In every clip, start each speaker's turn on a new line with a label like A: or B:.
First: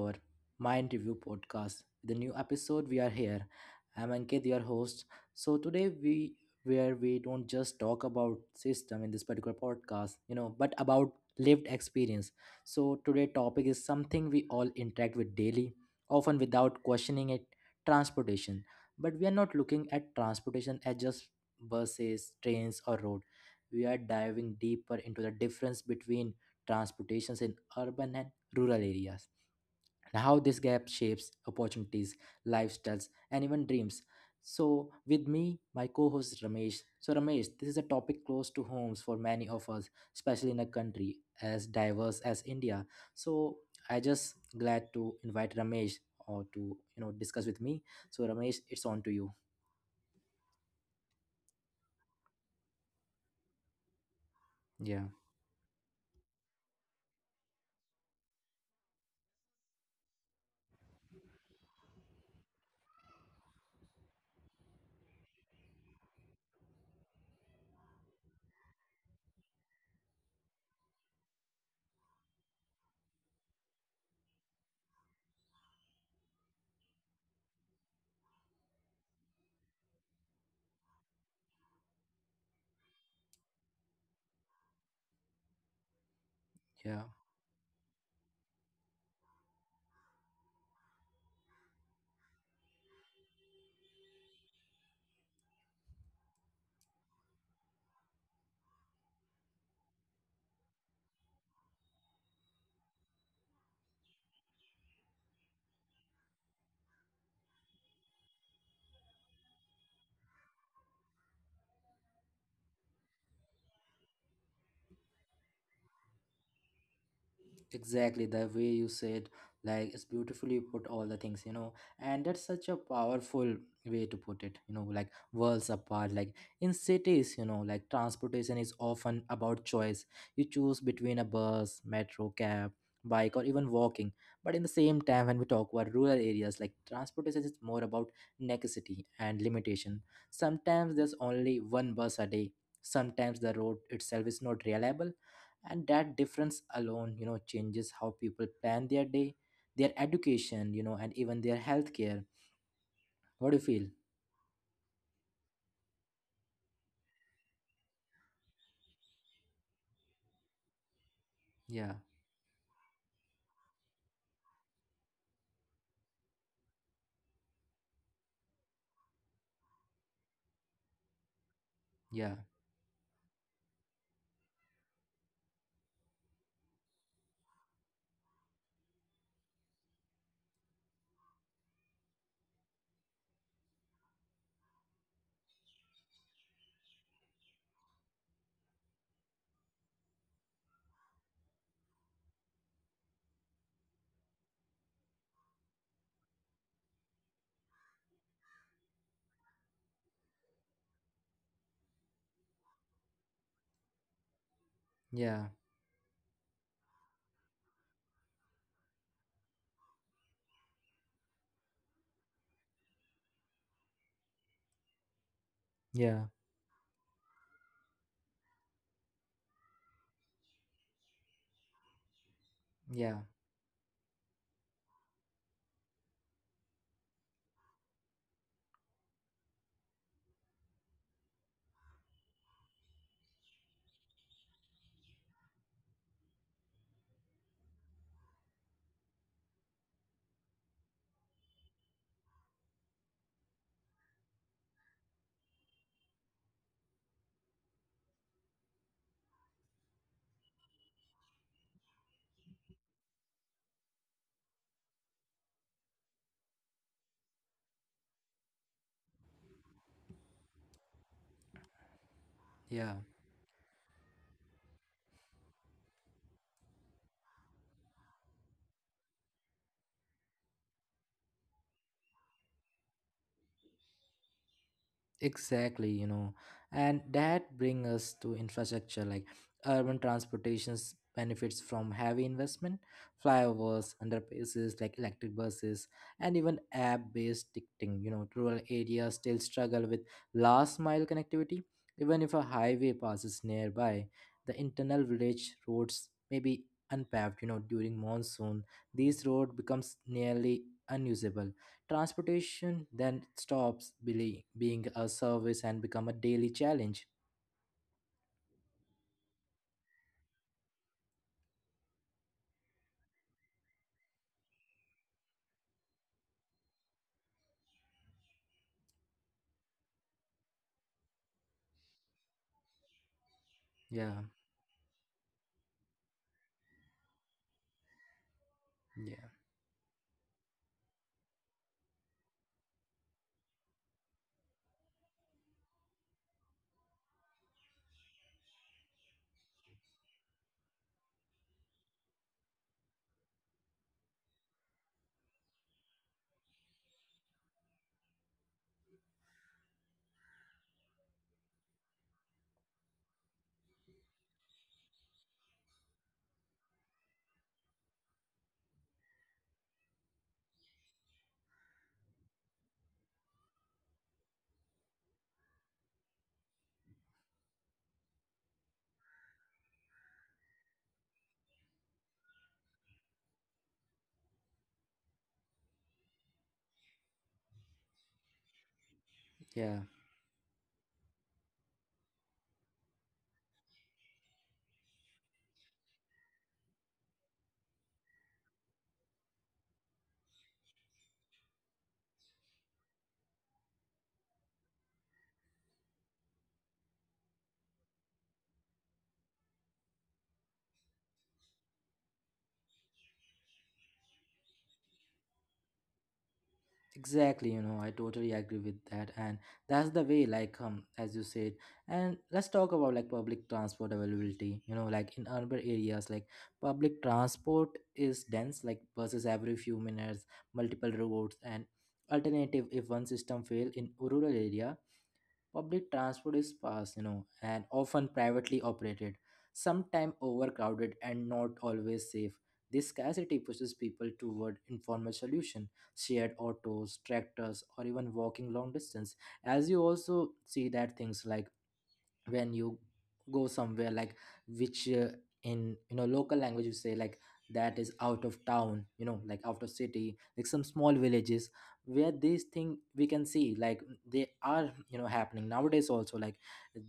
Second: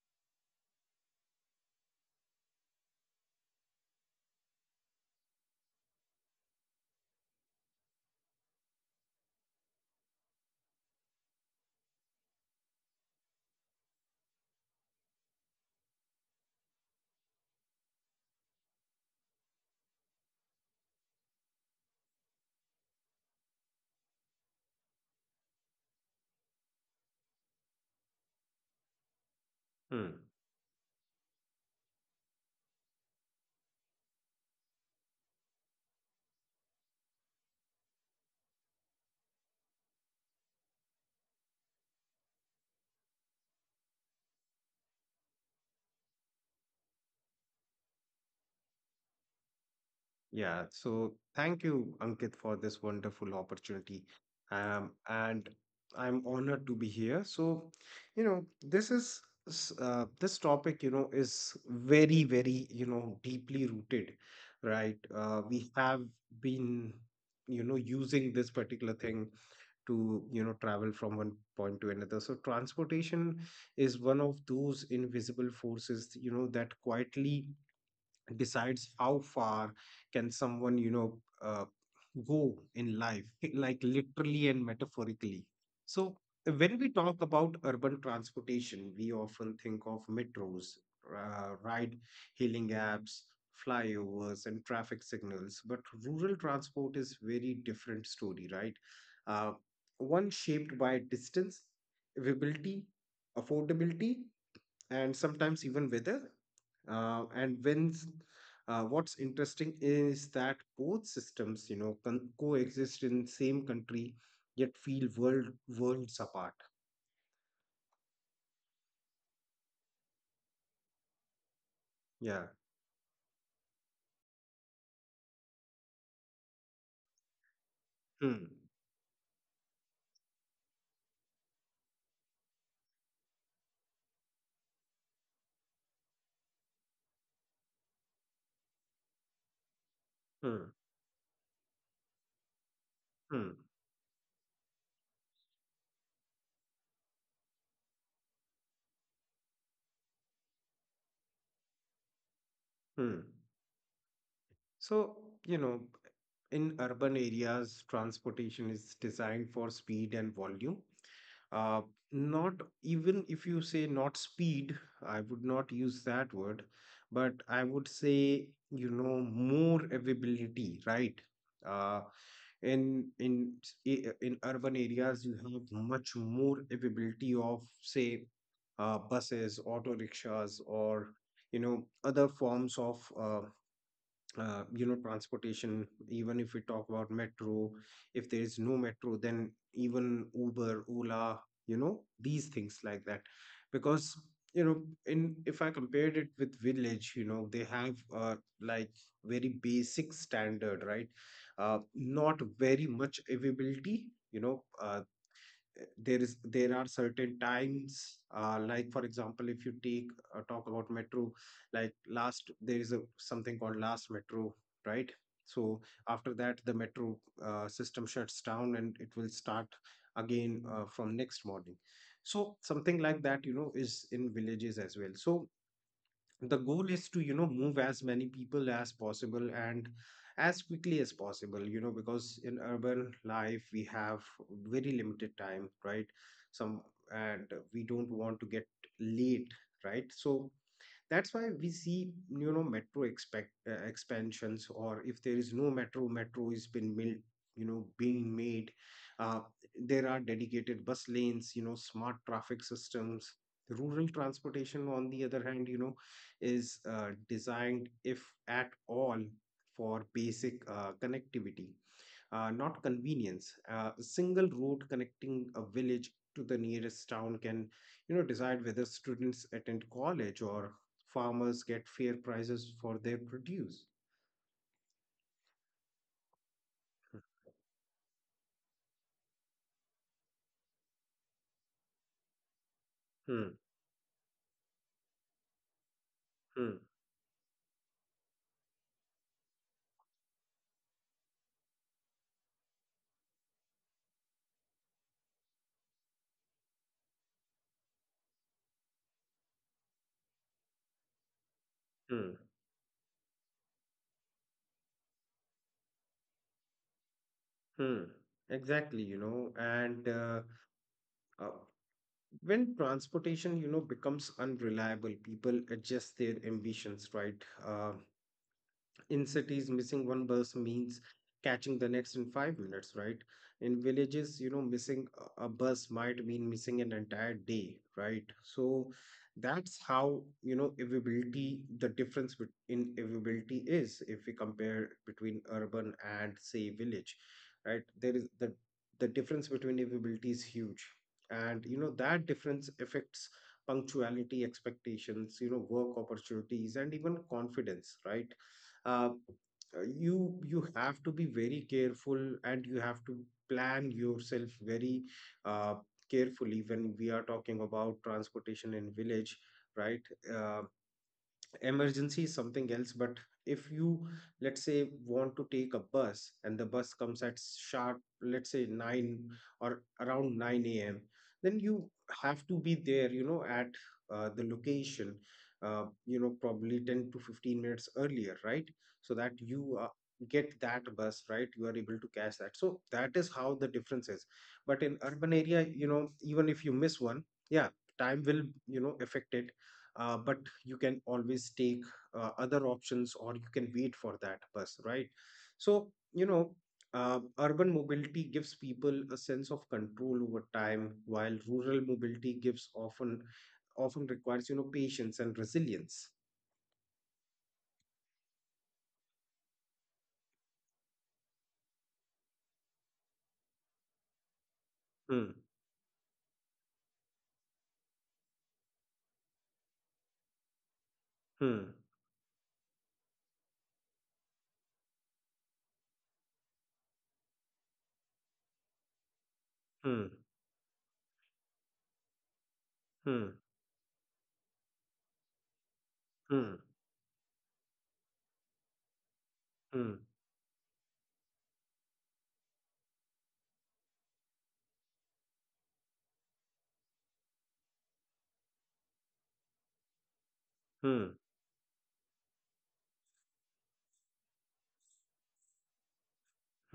A: our Mind Review podcast. The new episode, we are here. I'm Ankit, your host. So, today, we where we don't just talk about system in this particular podcast, you know, but about lived experience. So, today topic is something we all interact with daily, often without questioning it, transportation. But we are not looking at transportation as just buses, trains, or road. We are diving deeper into the difference between transportations in urban and rural areas, and
B: Hmm.
A: how this gap shapes opportunities, lifestyles, and even dreams. So, with me, my co host Ramesh. So, Ramesh, this is a topic close to homes for many of us, especially in a country as diverse as India. So, I just glad to invite Ramesh or to you know discuss with me. So, Ramesh, it's on to you.
B: Yeah. So thank you, Ankit, for this wonderful opportunity.
A: Yeah,
B: And I'm honored to be here. So, you know, this is this topic, you know, is very, very, you know, deeply rooted, right? We have been, you know, using this particular thing to, you know, travel from one point to another. So transportation is one of those invisible forces, you know, that quietly decides how far can someone go in life like literally and metaphorically. So when we
A: yeah.
B: talk about urban transportation, we often think of metros, ride hailing apps, flyovers and traffic signals. But rural transport is very different story, right? uh, One shaped by distance, availability, affordability, and sometimes even weather. Uh, and when s- what's interesting is that both systems, you know, coexist in same country, yet feel worlds apart.
A: Exactly the way you said, like it's beautifully put all the things, you know, and that's
B: Yeah.
A: such a powerful way to put it, you know, like worlds apart. Like in cities, you know, like
B: Hmm.
A: transportation is often about choice. You choose between a bus, metro, cab, bike, or even walking. But in the same time, when we talk about rural areas, like transportation is more about necessity and limitation.
B: Hmm.
A: Sometimes there's only one bus a day. Sometimes the
B: Hmm.
A: road itself is not reliable, and that difference alone you know changes how people plan their day, their education, you know, and even their healthcare.
B: Hmm.
A: What do you feel?
B: So, you know, in urban areas, transportation is designed for speed and volume, uh,
A: Yeah,
B: not, even if you say not speed, I would not use that word, but I would say, you know, more availability, right? Uh,
A: yeah,
B: in urban areas, you have much more availability of, say, buses, auto rickshaws, or you know, other forms of you know transportation. Even if we talk about metro, if there is no metro then even Uber, Ola, you know, these things like that. Because you know, in if I compared it with village, you know, they have like very basic standard, right? Not very much availability, you know.
A: yeah,
B: There are certain times, like for example if you take talk about metro, like last, there is a something called last metro, right? So
A: yeah,
B: after that, the metro system shuts down and it will start again, from next morning. So something
A: yeah,
B: like that, you know, is in villages as well. So the goal is to, you know, move as many people as possible and as quickly as possible. You know, because in urban life, we have very limited time, right? some And we don't want to get late, right? So that's why we see, you know, metro expect expansions, or if there is no metro, metro is you know being made. uh, there are dedicated bus lanes, you know, smart traffic systems. Rural transportation, on the other hand, you know, is designed, if at all, for basic connectivity, not
A: yeah.
B: convenience. A single road connecting a village to the nearest town can, you know, decide whether students attend college or farmers get fair prices for their produce.
A: Exactly, you know, and that brings us to infrastructure. Like, urban transportations benefits from heavy investment,
B: Hmm,
A: flyovers, underpasses, like electric buses, and even
B: hmm,
A: app-based ticketing. You know, rural areas still struggle with last mile connectivity. Even if a highway passes nearby, the internal village roads may be unpaved. You know, during monsoon, these roads becomes nearly unusable.
B: hmm,
A: Transportation then stops being a service and become a daily challenge.
B: hmm. Exactly, you know, and uh, when transportation, you know, becomes unreliable, people adjust their ambitions, right? In cities, missing one bus means catching the next in 5 minutes, right? In
A: Yeah,
B: villages, you know, missing a bus might mean missing an entire day, right? So
A: yeah,
B: that's how, you know, availability, the difference in availability is, if we compare between urban and, say, village, right? There is the difference between availability is huge. And, you know, that difference affects punctuality expectations, you know, work opportunities, and even confidence, right? uh, you have to be very careful, and you have to plan yourself very uh, carefully when we are talking about transportation in village, right? uh, Emergency is something else, but if you, let's say, want to take a bus and the bus comes at sharp, let's say 9 or around 9 a.m., then you have to be there, you know, at the location you know probably 10 to 15 minutes earlier, right? So that
A: yeah.
B: you get that bus, right? You are able to catch that. So that is how the difference is. But in urban area, you know, even if you miss one, yeah, time will, you know, affect it, but you can always take other options, or you can wait for that bus, right? So, you know, urban mobility gives people a sense of control over time, while rural mobility gives often often requires, you know, patience and resilience.
A: Exactly, you know, I totally agree with that, and that's the way, like, as you said. And let's talk about like public transport availability. You know, like in
B: Hmm.
A: urban areas, like public transport is dense, like buses every few minutes, multiple routes, and
B: Hmm.
A: alternative if one system fail. In rural area, public transport is fast, you know, and often privately operated, sometimes
B: Hmm.
A: overcrowded and not always safe. This scarcity
B: Hmm.
A: pushes people toward informal solution, shared autos, tractors, or even walking long distance. As you
B: Hmm.
A: also see that things like when you go somewhere like which in you know local language you say like that is out of town, you know, like out of city, like some small
B: Hmm.
A: villages where these thing we can see like they are you know happening nowadays also, like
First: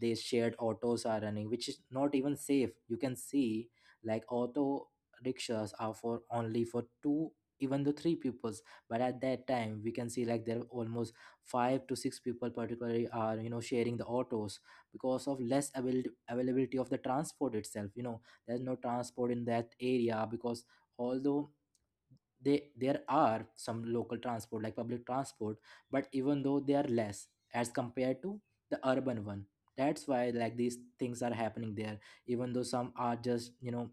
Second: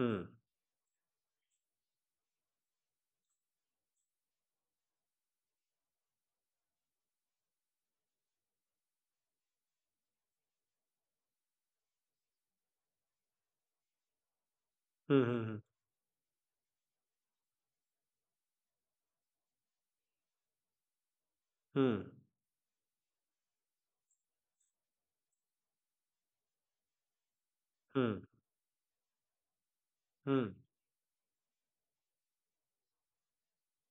A: these shared autos are running which is not even safe. You can see like auto rickshaws are for only for two, even though three peoples, but at that time we can see like there are almost five to six people particularly are you know sharing the autos
B: Hmm.
A: because of
B: Hmm.
A: less availability of the transport itself, you know. There's no transport in that area because although
B: Hmm. Hmm. Hmm.
A: they there are some local transport like public transport, but even though they are less as compared
B: Hmm.
A: to the urban one, that's why
B: Hmm,
A: like these things are happening there. Even though some are just you know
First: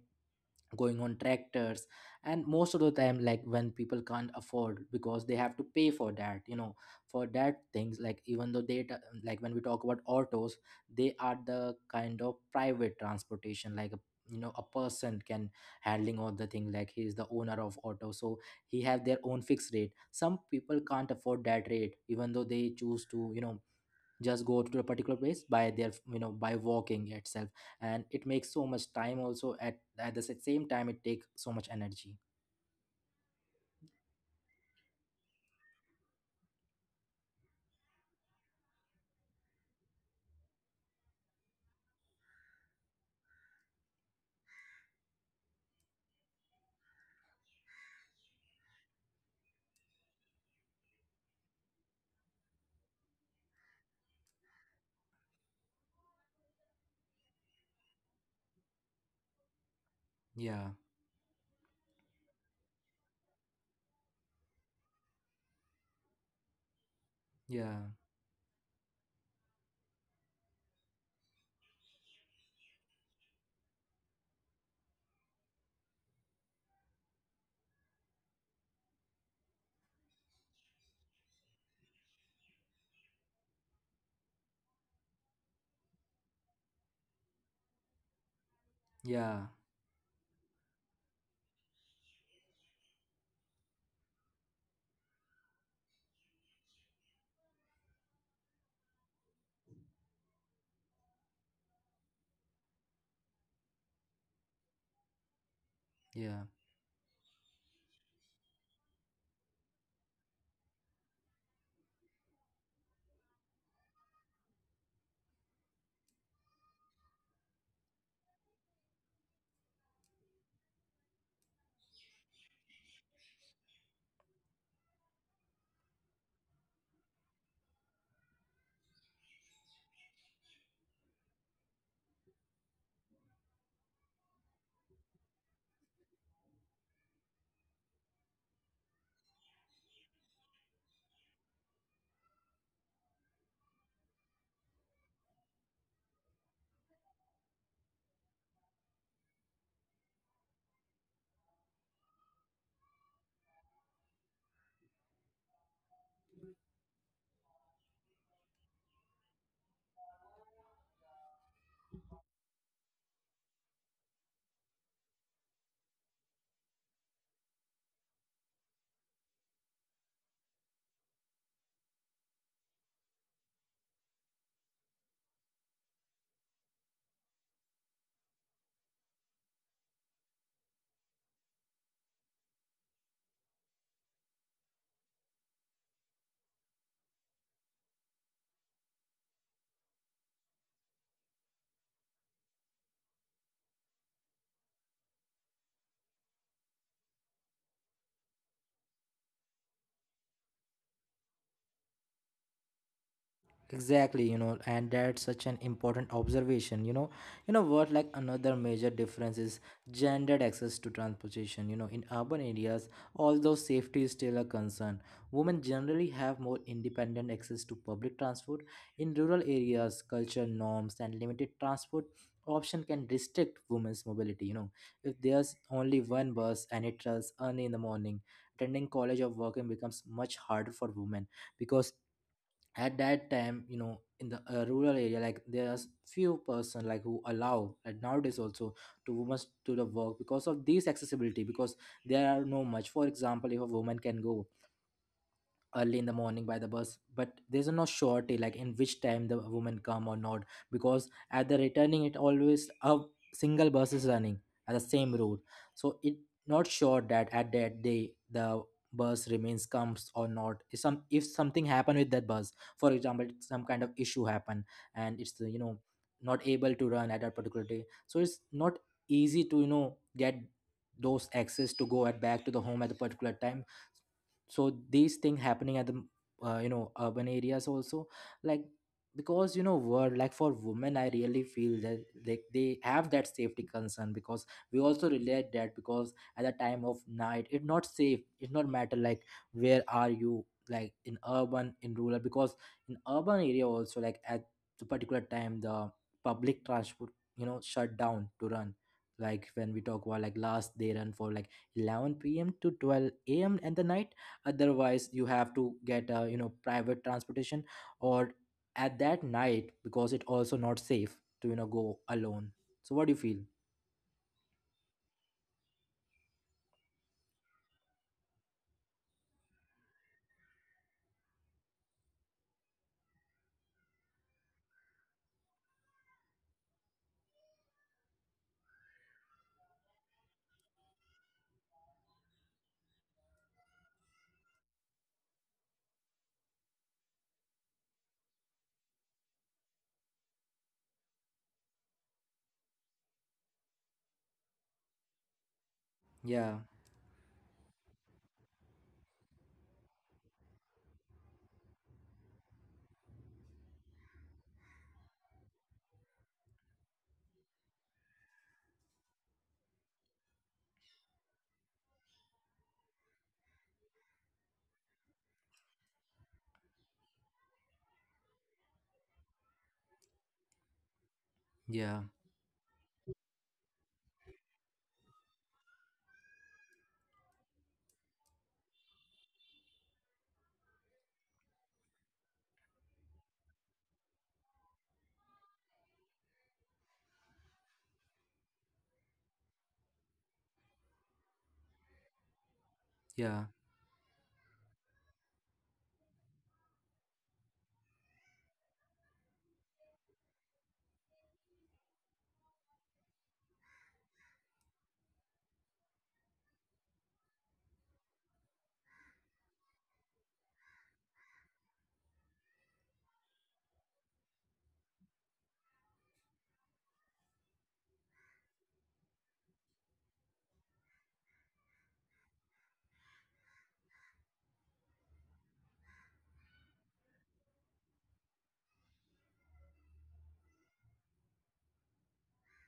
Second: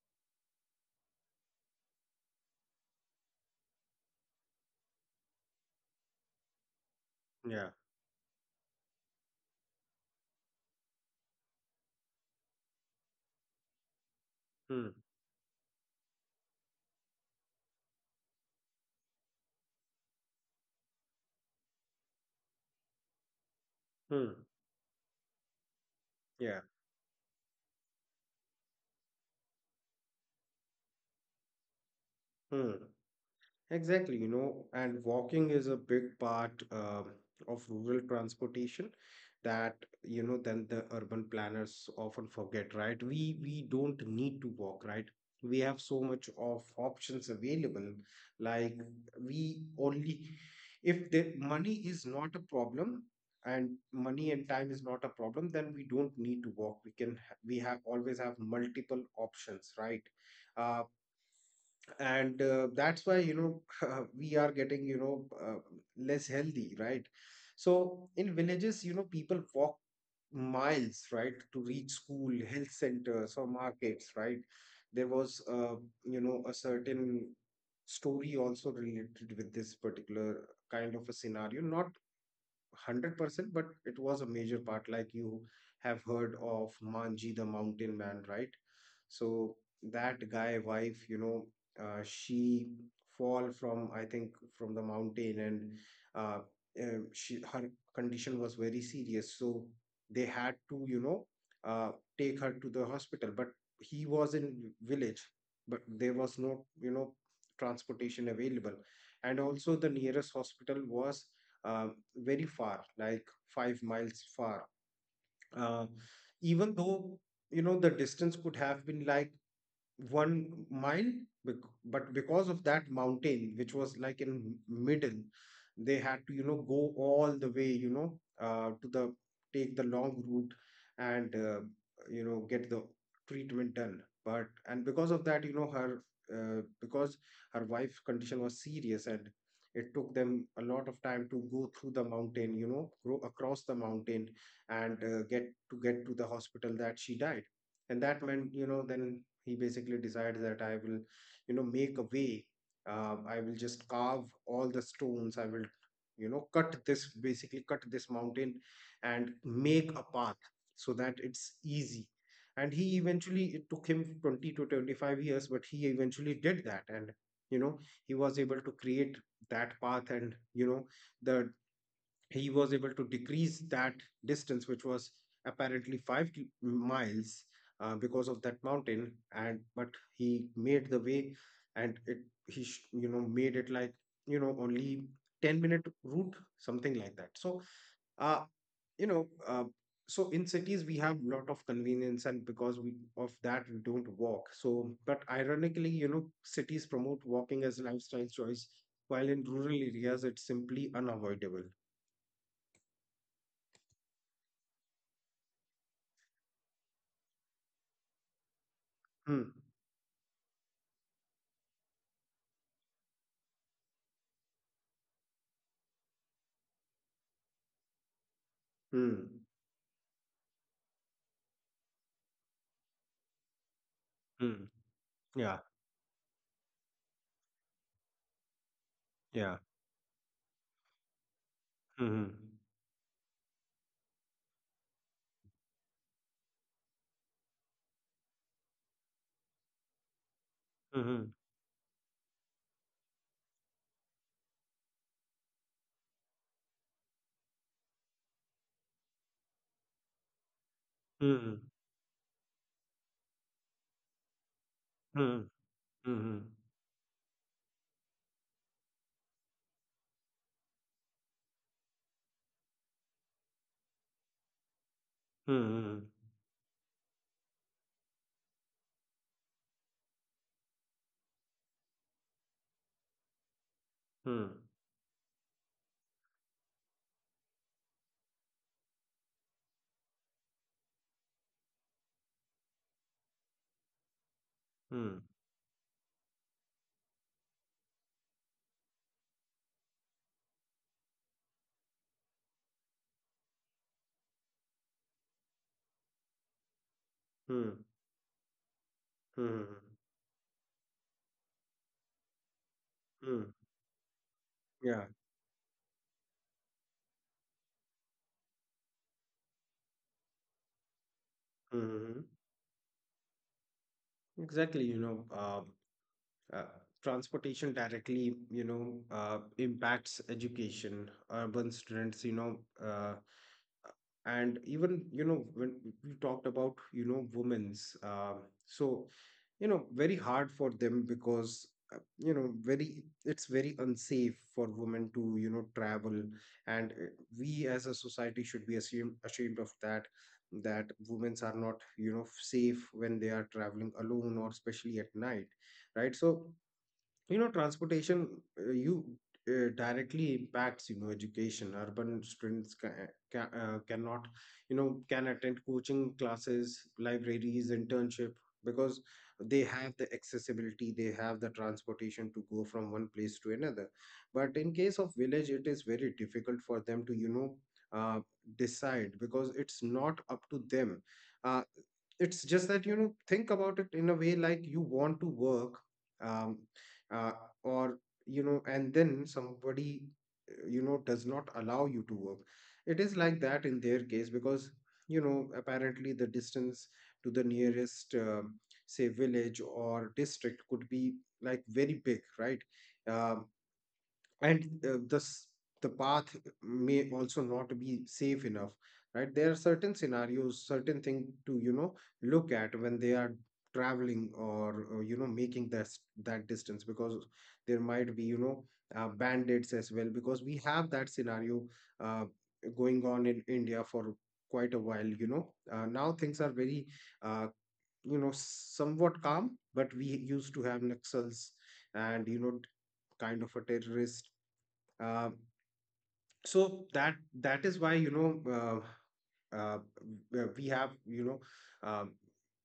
A: going on tractors, and most of the time like when people can't afford because they have to pay for that, you know, for that
B: yeah.
A: things, like even though like when we talk about autos, they are the kind of private transportation, like a you know a
B: Hmm.
A: person can handling all the thing, like he is the owner of auto, so he have their own fixed rate. Some people can't afford that rate, even though they choose to you know
B: Hmm.
A: just go to a particular place by their you know by
B: Yeah.
A: walking itself, and it makes so much time also at the same time, it takes so much energy.
B: Hmm. Exactly, you know, and walking is a big part of rural transportation that, you know, then the urban planners often forget, right? We don't need to walk, right? We have so much of options available. Like, we only, if the money is not a problem, and money and time is not a problem, then we don't need to walk. We we have always have multiple options, right?
A: Yeah,
B: Uh, and That's why, you know, we are getting, you know, less healthy, right?
A: yeah,
B: So in villages, you know, people walk miles, right, to reach school, health centers, or markets, right? There was you know a certain story also related with this particular kind of a scenario, not 100%, but it was a major part. Like, you have heard of Manji the mountain man, right?
A: yeah,
B: So that guy wife, you know, she fall, from I think from the mountain, and uh, she, her condition was very serious. So they had to, you know, uh, take her to the hospital. But he was in village, but there was
A: yeah.
B: no, you know, transportation available, and also the nearest hospital was very far, like 5 miles far. Uh, Even though you know the distance could have been like 1 mile, but because of that mountain which was like in middle, they had to, you know, go all the way, you know, to the take the long route, and you know get the treatment done. But and because of that, you know, uh, because her wife's condition was serious, and it took them a lot of time to go through the mountain, you know, go across the mountain, and get to the hospital, that she died. And that meant, you know, then he basically decides that I will, you know, make a way. I will just carve all the stones, I will, you know, cut this, basically cut this mountain, and make a path, so that it's easy. And he eventually, it took him 20 to 25 years, but he eventually did that, and you know, he was able to create that path, and you know, the he was able to decrease that distance, which was apparently five miles because of that mountain. And but he made the way, and you know made it like you know only 10 minute route, something like that. So uh, you know. Uh, so in cities we have lot of convenience, and because we of that we don't walk. So but ironically, you know, cities promote walking as lifestyle choice, while in rural areas it's simply unavoidable.
A: Exactly, you know, and that's such an important observation, you know. You know what, like another major difference
B: Hmm.
A: is gendered access to transportation. You know, in urban areas, although safety is still a concern, women generally have more independent access to public transport. In
B: Mm.
A: rural areas, cultural norms and limited transport option can restrict women's mobility, you
B: Mm.
A: know. If there's
B: Yeah.
A: only one bus and it runs early in the morning, attending college or
B: Yeah.
A: working becomes much harder for women, because
B: Mhm.
A: at that time you know in the rural area like there's few person like who allow and nowadays also to women to the work because of this
B: Mhm.
A: accessibility. Because there are no much, for example, if a woman can go early in the morning by the bus, but there's no surety like in which time the woman come or not, because at the
B: Mhm.
A: returning it always a single bus is running at the same route.
B: Mhm.
A: So it
B: Mhm.
A: not sure that at that day the bus remains comes or not. If some if something happen with that bus, for example some kind of issue happen and it's you know
B: Mhm.
A: not able to run at that particular day, so it's not easy to you know get those access to go at back to the home at the particular time.
B: Mhm.
A: So these things happening at the you know urban areas also, like because you know word like for women I really feel that like they have that safety concern, because we also
B: Mhm.
A: relate that because at the time of night it's not safe. It's not matter like where are you, like in urban in rural, because in urban area also like at the particular time the public transport you know
B: Mhm.
A: shut down to run. Like when
B: Mhm.
A: we talk about like last they run for like 11 p.m. to 12
B: Mhm.
A: a.m. and the night,
B: Yeah.
A: otherwise you have to get a you know private transportation, or at that night because it also not safe to you know go
B: Mhm.
A: alone. So what do you feel?
B: Exactly, you know, uh, transportation directly, you know, impacts education, urban students, you know, uh, and even you know when we talked about, you know, women's so you know very hard for them, because you know very, it's very unsafe for women to, you know, travel. And we as a society should be ashamed of that, that women are not, you know, safe when they are traveling alone or especially at night, right? So,
A: Yeah,
B: you know, transportation you directly impacts, you know, education. Urban students cannot, you know, can attend coaching classes, libraries, internship, because they have the accessibility, they have the transportation to go from one place to another. But in case of village, it is very difficult for them to, you know, uh, decide, because it's not up to them. uh,
A: yeah,
B: it's just that, you know, think about it in a way, like you want to work, um, uh, or you know, and then somebody, you know, does not allow you to work. It is like that in their case, because you know apparently the distance to the nearest say village or district could be like very big, right? Um
A: yeah,
B: and this, the path may also not be safe enough, right? There are certain scenarios, certain thing to, you know, look at when they are traveling, or you know making that that distance. Because there might be, you know, bandits as well, because we have that scenario uh, going on in India for quite a while, you know. Now things are very uh, you know somewhat calm, but we used to have naxals, and you know, kind of a terrorist, um, so that that is why, you know, uh, uh, we have, you know, um,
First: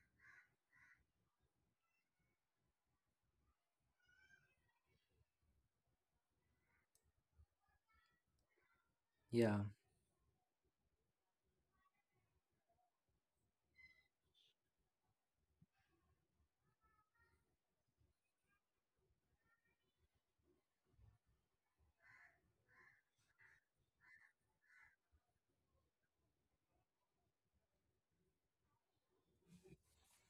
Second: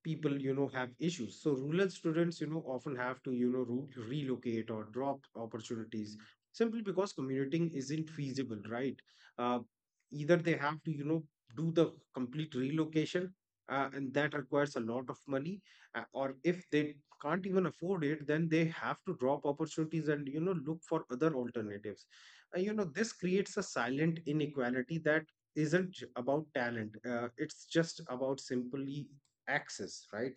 B: people, you know, have issues. So rural students often have to relocate or drop opportunities simply because commuting isn't feasible, right? Uh,
A: yeah,
B: Either they have to do the complete relocation. And that requires a lot of money, or if they can't even afford it, then they have to drop opportunities and look for other alternatives. This creates a silent inequality that isn't about talent. It's just about simply access, right?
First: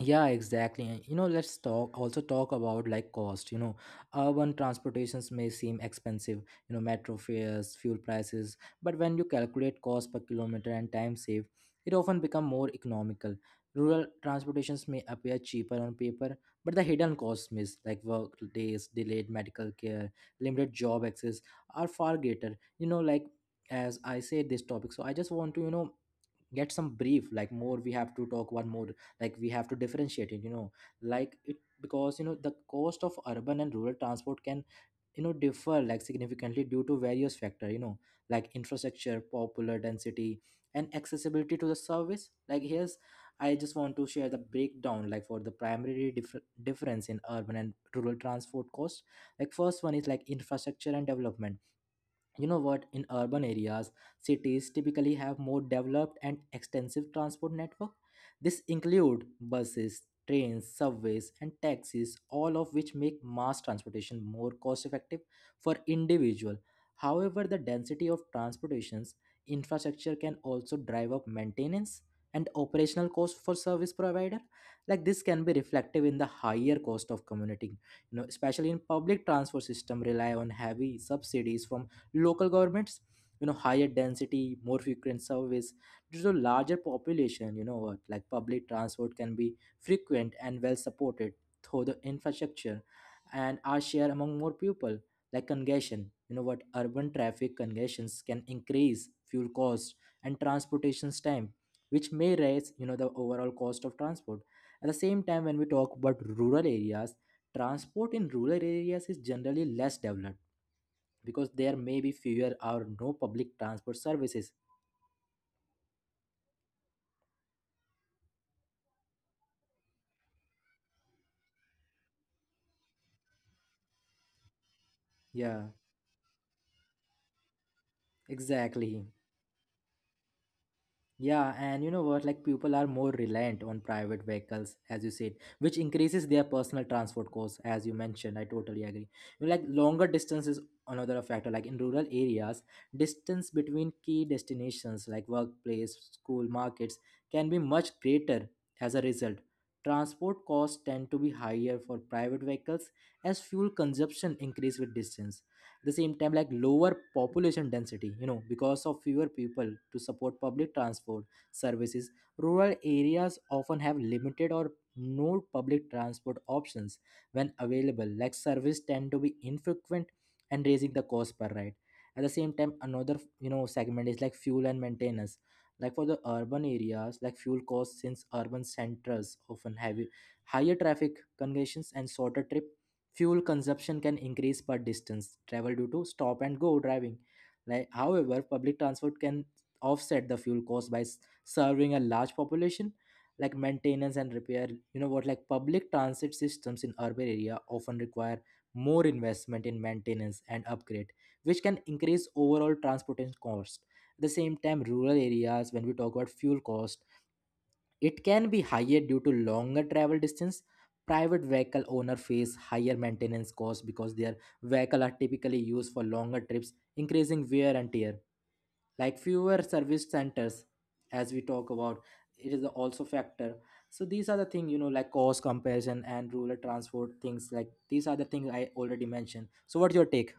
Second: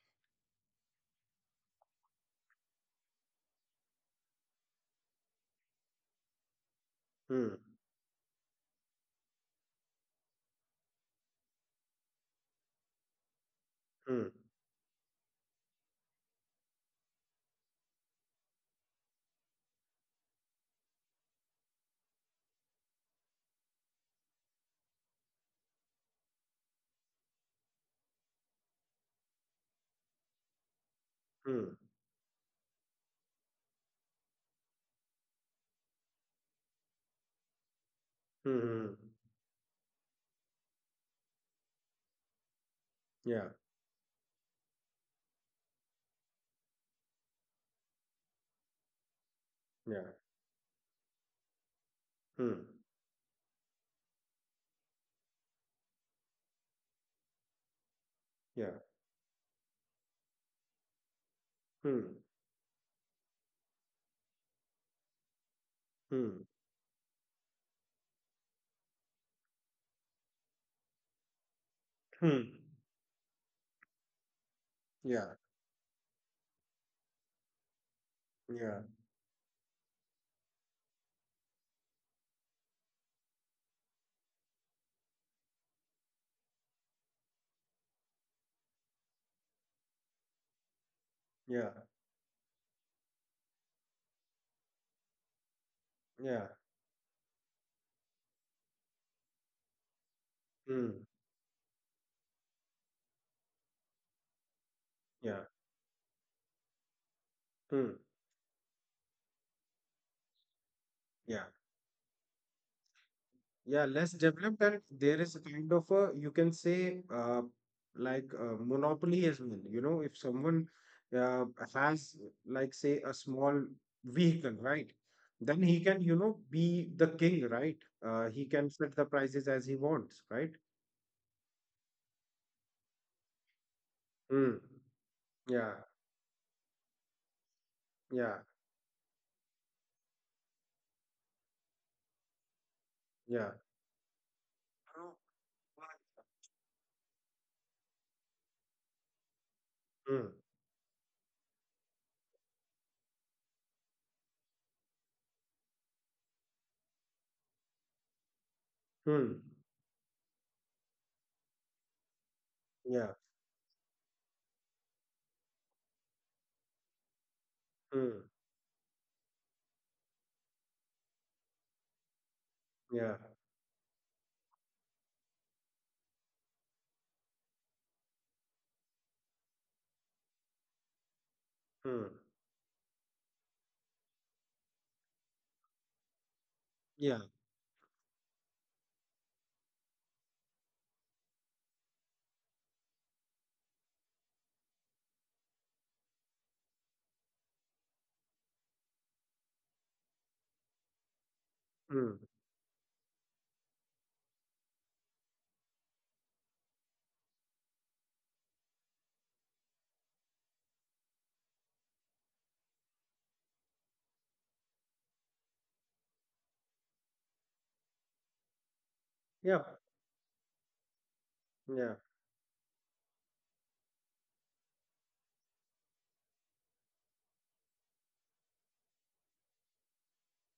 A: yeah. Exactly. And, you know, let's talk also talk about like cost, you know. Urban transportations may seem expensive, you know, metro
B: hmm
A: fares, fuel prices, but when you calculate cost per kilometer and time saved, it often become more economical. Rural
B: hmm
A: transportations may appear cheaper on paper, but the hidden costs miss like work days, delayed medical care, limited job access, are far greater, you know. Like, as I said, this topic, so I just want to you know get some brief, like more we have to talk one more, like we have to differentiate it, you know. Like it,
B: hmm
A: because you know the cost of urban and rural transport can you know differ like significantly due to various factor, you know,
B: hmm
A: like
B: hmm.
A: infrastructure, popular density, and accessibility to the service. Like, here's,
B: Yeah,
A: I just want to share the breakdown like for the primary difference in urban and rural transport cost. Like first one
B: yeah.
A: is like infrastructure and development. You
B: hmm
A: know what, in urban areas, cities typically have more developed and extensive transport network. This
B: yeah.
A: include buses, trains, subways, and
B: hmm
A: taxis, all of which make mass transportation more cost effective for
B: hmm
A: individual. However, the density of transportations infrastructure can also drive up maintenance
B: hmm
A: and operational cost for service provider. Like this
B: yeah,
A: can be reflective in the higher cost of commuting, you know, especially
B: yeah,
A: in public transport system rely on heavy subsidies from local governments. You know, higher density, more frequent service due to larger population. You know what, like public transport can be frequent and well supported
B: yeah,
A: through the infrastructure and are shared among more people. Like congestion, you know
B: yeah.
A: what, urban traffic congestions can increase fuel cost and
B: hmm
A: transportation's time, which may raise you know the overall cost of transport. At the same time,
B: yeah.
A: when we talk about rural areas,
B: hmm
A: transport in rural areas is generally less developed because
B: yeah.
A: there may be fewer or no public
B: Yeah,
A: transport
B: less
A: services.
B: developed, and there is a kind of a, you can say, monopoly as well. You know, if someone uh, has, like, say, a small vehicle, right? Then
A: Yeah,
B: he can, be the king, right? He can set
A: exactly.
B: the prices as he wants, right?
A: Yeah, and you know what? Like people are more reliant on private
B: Mm.
A: vehicles, as you said,
B: Yeah,
A: which increases their personal transport costs, as you
B: yeah,
A: mentioned. I totally agree. You know, like longer distance is another factor. Like in rural areas, distance
B: yeah.
A: between key destinations like workplace, school, markets can be much greater. As a result,
B: Mm.
A: transport costs tend to be higher for private vehicles as fuel consumption increase with distance the same time like lower population density because of fewer
B: Mm.
A: people to support public transport services. Rural
B: Yeah.
A: areas often have limited or no public transport options. When available
B: Mm.
A: like service tend to be infrequent and raising the cost per ride. At the same time
B: Yeah.
A: another segment is like fuel and maintenance. Like for the urban areas like fuel costs, since urban centers often have higher traffic congestions and
B: Mm.
A: shorter trip. Fuel consumption can increase per distance travel due to stop and go driving.
B: Yeah.
A: Like, however, public transport can offset the fuel cost by serving a large population, like maintenance and repair. You know what? Like public transit systems in urban area often require more investment in maintenance and upgrade, which can
B: Mm.
A: increase overall transportation cost. At the same time, rural areas, when we talk about fuel cost, it can be higher due to longer travel distance. Private vehicle owner face higher maintenance costs because their vehicle are typically used for longer trips, increasing wear and tear. Like
B: Yeah.
A: fewer service centers, as we talk
B: Yeah.
A: about, it is also factor. So these are the thing, you know, like cost comparison and rural transport things. Like these are the things I already mentioned. So what's your take?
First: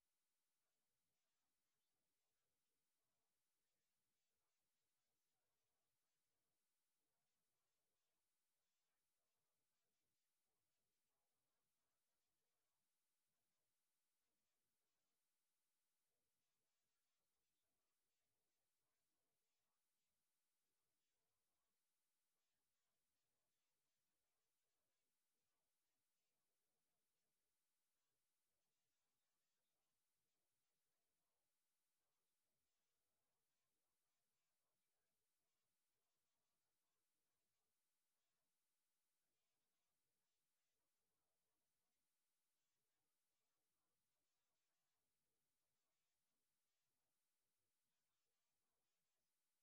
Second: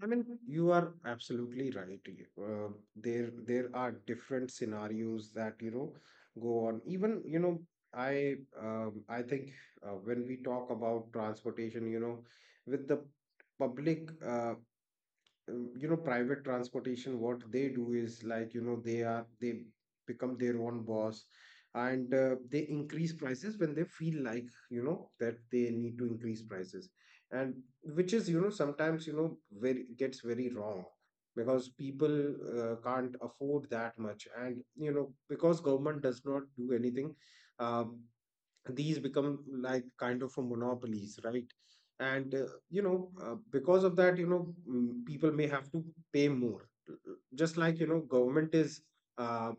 B: I mean, you are absolutely right. There are different scenarios that go on. Even I, I think when we talk about transportation, you know, with the public private transportation, what they do is, like, they become their own boss, and they increase prices when they feel like, that they need to increase prices, and which is, sometimes, very, gets very wrong, because people can't afford that much, and because government does not do anything. um, these become like kind of a monopolies, right? And because of that, people may have to pay more, just like, you know, government is uh,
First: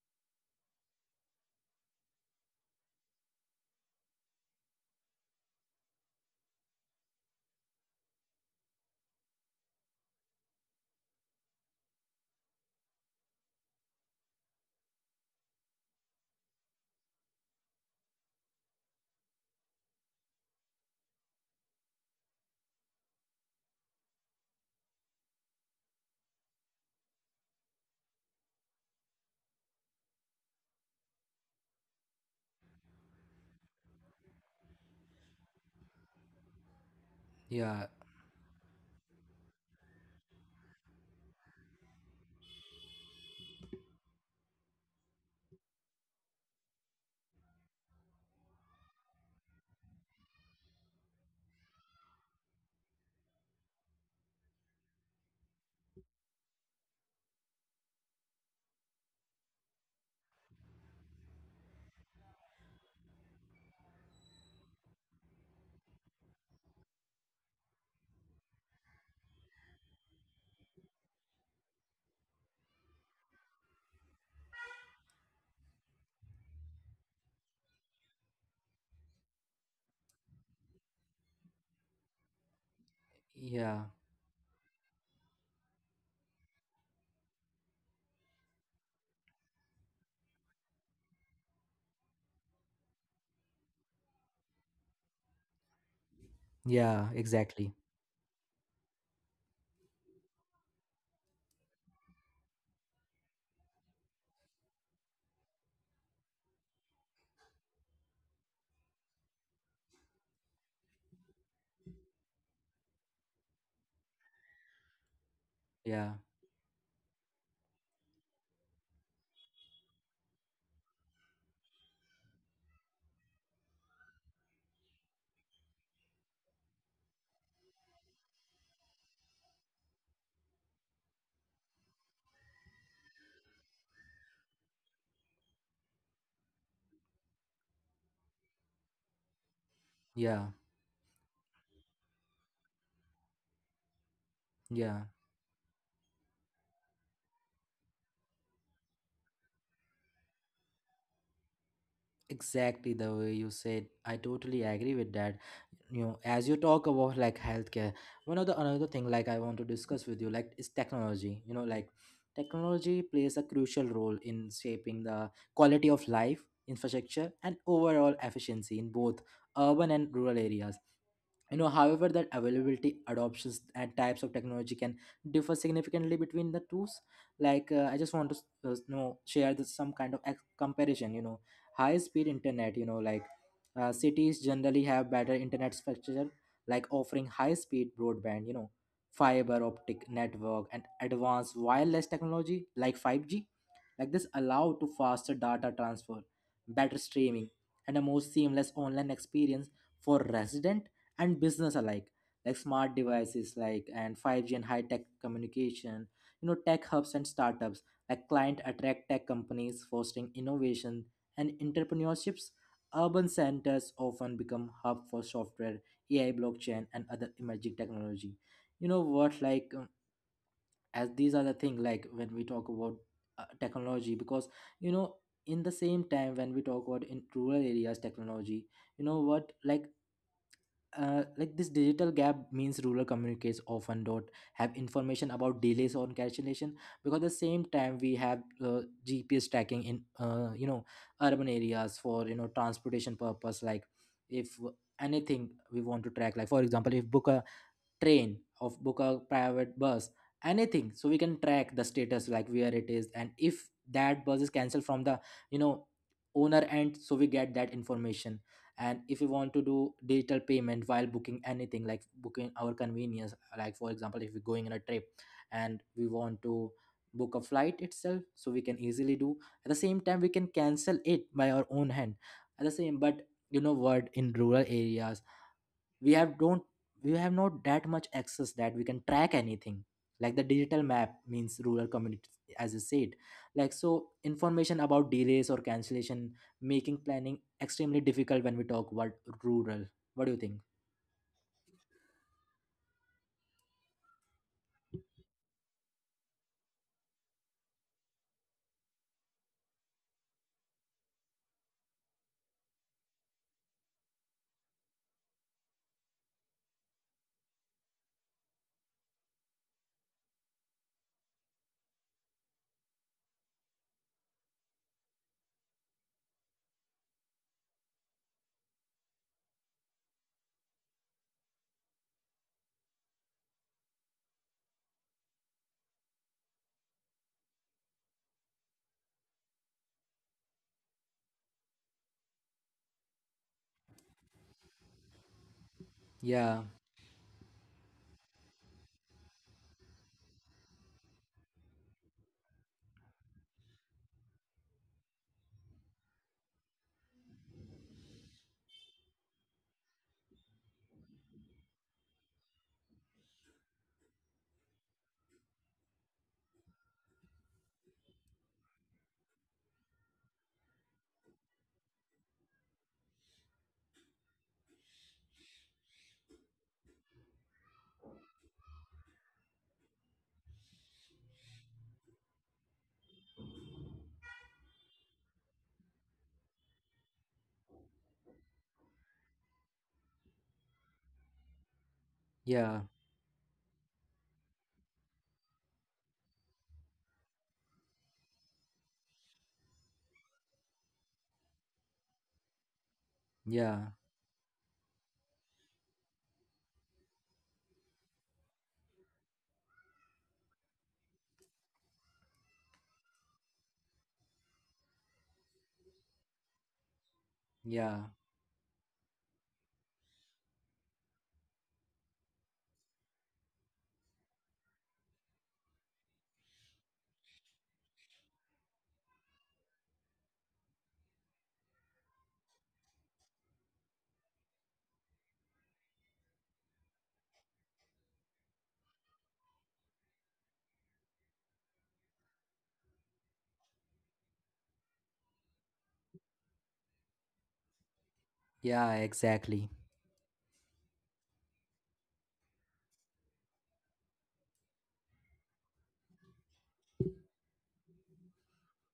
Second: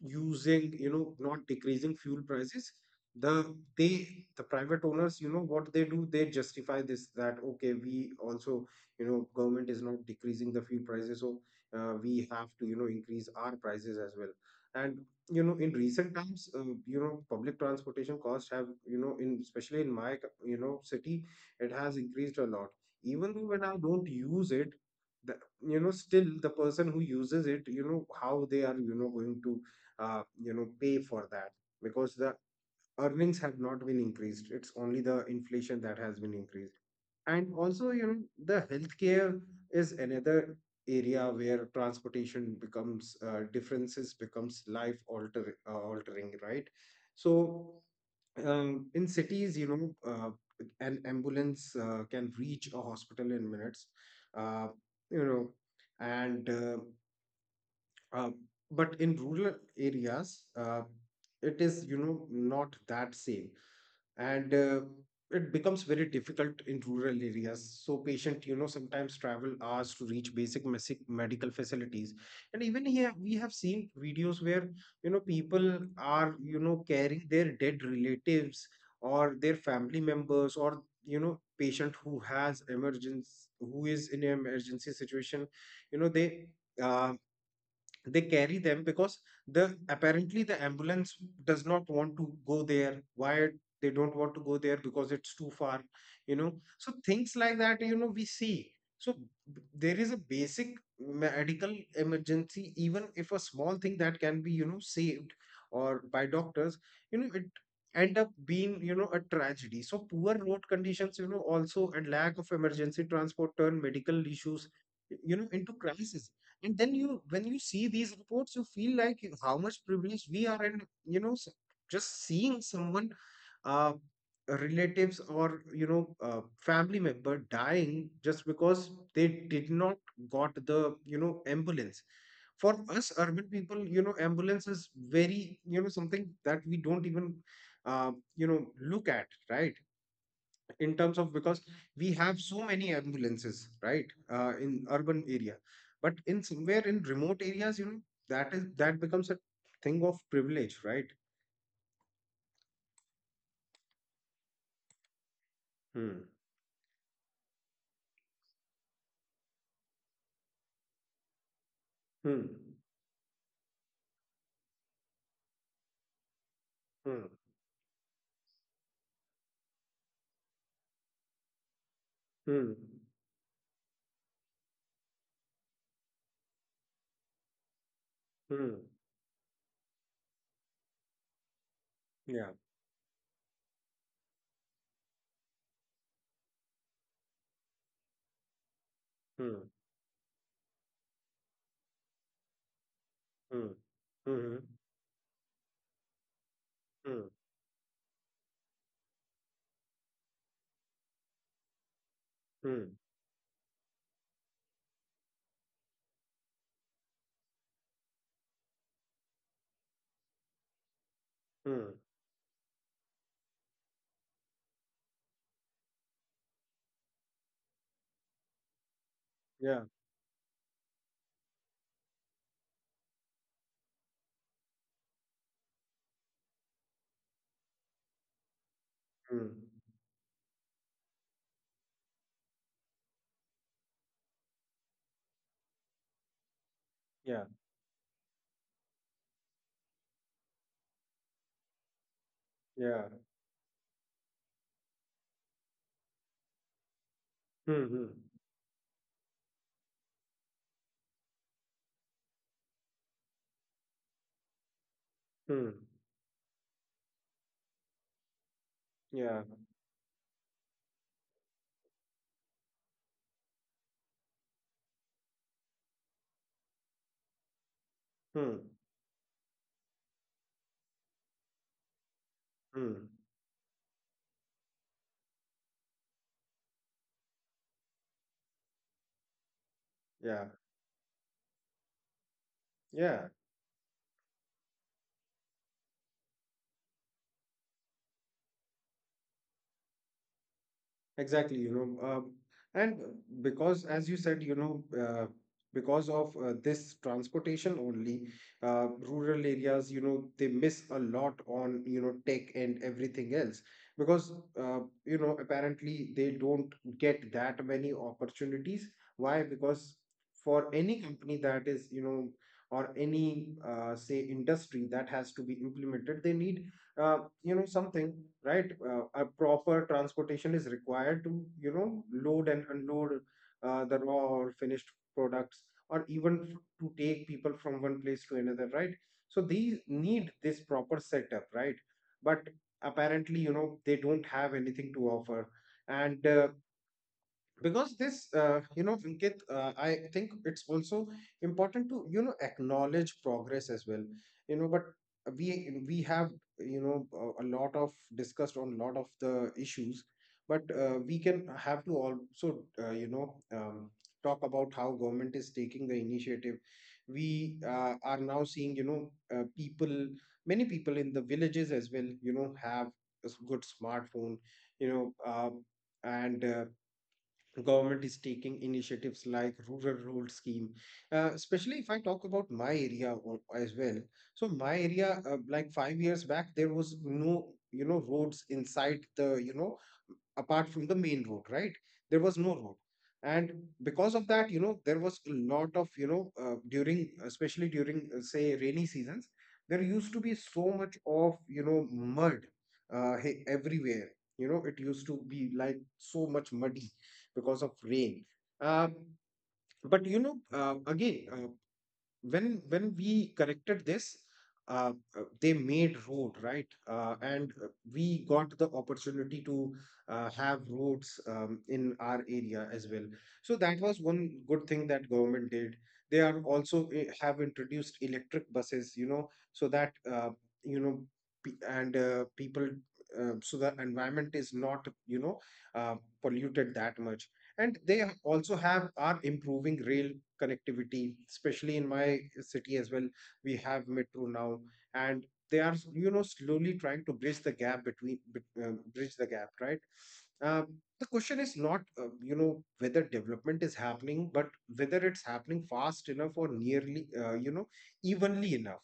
B: using, you know, not decreasing fuel prices. The they the private owners, you know, what they do, they justify this that, okay, we also, you know, government is not decreasing the fuel prices, so we have to, increase our prices as well. And in recent times, public transportation costs have, in, especially in my city, it has increased a lot, even though when I don't use it. the, you know, still the person who uses it, you know, how they are, you know, going to pay for that, because the earnings have not been increased. It's only the inflation that has been increased. And
A: Yeah,
B: also, you know, the healthcare is another area where transportation becomes, differences becomes life altering, right? So in cities, an ambulance can reach a hospital in minutes. Uh, you know and uh, but in rural areas, it is, you know, not that same. And it becomes very difficult in rural areas. So patient, you know, sometimes travel hours to reach basic medical facilities. And even here we have seen videos where, you know, people are, you know, carrying their dead relatives, or their family members, or, you know, patient who has emergency,
A: yeah,
B: who is in an emergency situation. you know they uh, they carry them because the, apparently, the ambulance does not want to go there. Why? They don't want to go there because it's too far. You know, so
A: yeah,
B: things like
A: exactly.
B: that, you know, we see. So there is a basic medical emergency, even if a small thing that can be, you know, saved or by doctors, you know, it end up being, you know, a tragedy. So poor road conditions, you know, also and lack of emergency transport turn medical issues, you know, into
A: Yeah,
B: crisis. And then you, when you see these reports, you feel like how much privilege we are in, you know s- just seeing someone uh relatives, or you know uh, family member dying just because they did not got the, you know, ambulance. For us urban people, you know, ambulance is very, you know, something that we don't even uh, you know look at, right?
A: yeah,
B: In terms of, because we have so many ambulances, right? In
A: yeah.
B: urban area. But in somewhere in remote areas, you know, that is, that becomes a thing of privilege, right?
A: Exactly the way you said, I totally agree with that. You know,
B: hmm
A: as you talk about like healthcare, one of the another thing like I want to discuss with you like is technology. You know, like
B: hmm
A: technology plays a crucial role in shaping the quality of life, infrastructure
B: hmm
A: and overall efficiency in both urban and rural areas. You know, however that
B: hmm
A: availability, adoptions and types of technology can differ significantly between the tools. Like I just want to
B: hmm
A: know share this some kind of comparison, you know, high speed
B: yeah.
A: internet, you know, like cities generally have better internet structure, like offering high speed broadband, you know, fiber
B: hmm
A: optic network and advanced wireless technology like 5G.
B: hmm
A: Like this
B: hmm
A: allow to faster data transfer, better
B: hmm
A: streaming and a more seamless online experience for resident and business alike. Like smart
B: hmm
A: devices like and 5G and high tech communication. You know, tech hubs and startups like client attract tech companies, fostering innovation and
B: hmm
A: entrepreneurships. Urban centers often become hub for software, AI blockchain and other emerging technology. You know what, like
B: yeah.
A: as these are the thing like when we talk about technology. Because, you know, in the same time when we talk about in rural areas technology, you know what,
B: hmm
A: like this digital gap means rural communities often don't have information about delays on cancellation. Because at the
B: yeah.
A: same time we have uh, GPS tracking in you know urban areas for you know
B: Yeah.
A: transportation purpose, like if anything we want to track, like for example if book a
B: hmm hmm
A: train of book a private bus anything, so we can track the status like where it is, and if that bus is cancelled from the you know
B: hmm
A: owner end, so we get that information. And if we want
B: yeah.
A: to do digital payment while booking anything, like booking our convenience, like for example if we're going on a trip and we want to book a flight itself, so we
B: hmm
A: can easily do. At the same time we can cancel it by our own hand. At the same but
B: hmm
A: you know what, in rural areas we have don't we have not that much access that we can track anything. Like the
B: yeah.
A: digital map means rural communities, as you said,
B: Yeah.
A: like so information about delays or cancellation, making planning extremely difficult when we talk about rural. What do you think?
B: Exactly, you know, and because, as you said, you know, because of this transportation only, rural areas, you know, they miss a lot on, you know, tech and everything else. Because, you know, apparently they don't get that many opportunities. Why? Because for any company that is, you know, or any, say, industry that has to be implemented, they need, something, right? A proper transportation is required to, you know, load and unload the raw or finished products, or even to take people from one place to another, right? So these need this proper setup, right? But apparently, you know, they don't have anything to offer. And
A: Yeah,
B: because this, you know, Vinkit, I think it's also important to, you know, acknowledge progress as well, you know. But we have, you know, a lot of discussed on a lot of the issues, but we can have to also uh, you know um, talk about how government is taking the initiative. We are now seeing, people, many people in the villages as well, you know, have a good smartphone, you know um, and government is taking initiatives like rural road scheme, especially if I talk about my area as well. So my area, like 5 years back, there was no, you know, roads inside the, you know, apart from the main road, right? There was no
A: yeah,
B: road. And because of that, you know, there was a lot of, you know, during, especially during, say, rainy seasons, there used to be so much of, you know, mud,
A: yeah,
B: everywhere. You know, it used to be like so much muddy because of rain. Um, but, you know, when we corrected this, uh, they made road, right? And
A: yeah,
B: We got the opportunity to have roads in our area as well. So that was one good thing that government did. They are also have introduced electric buses, you know, so that you know pe- and people, so the environment is not, uh, polluted that much. And they also have are improving rail connectivity, especially in my city as well. We have metro now. And they are, you know, slowly trying to bridge the gap between
A: yeah,
B: bridge the gap,
A: exactly.
B: right? um, the question is not, you know, whether development is happening, but whether it's happening fast enough, or nearly, you know, evenly enough,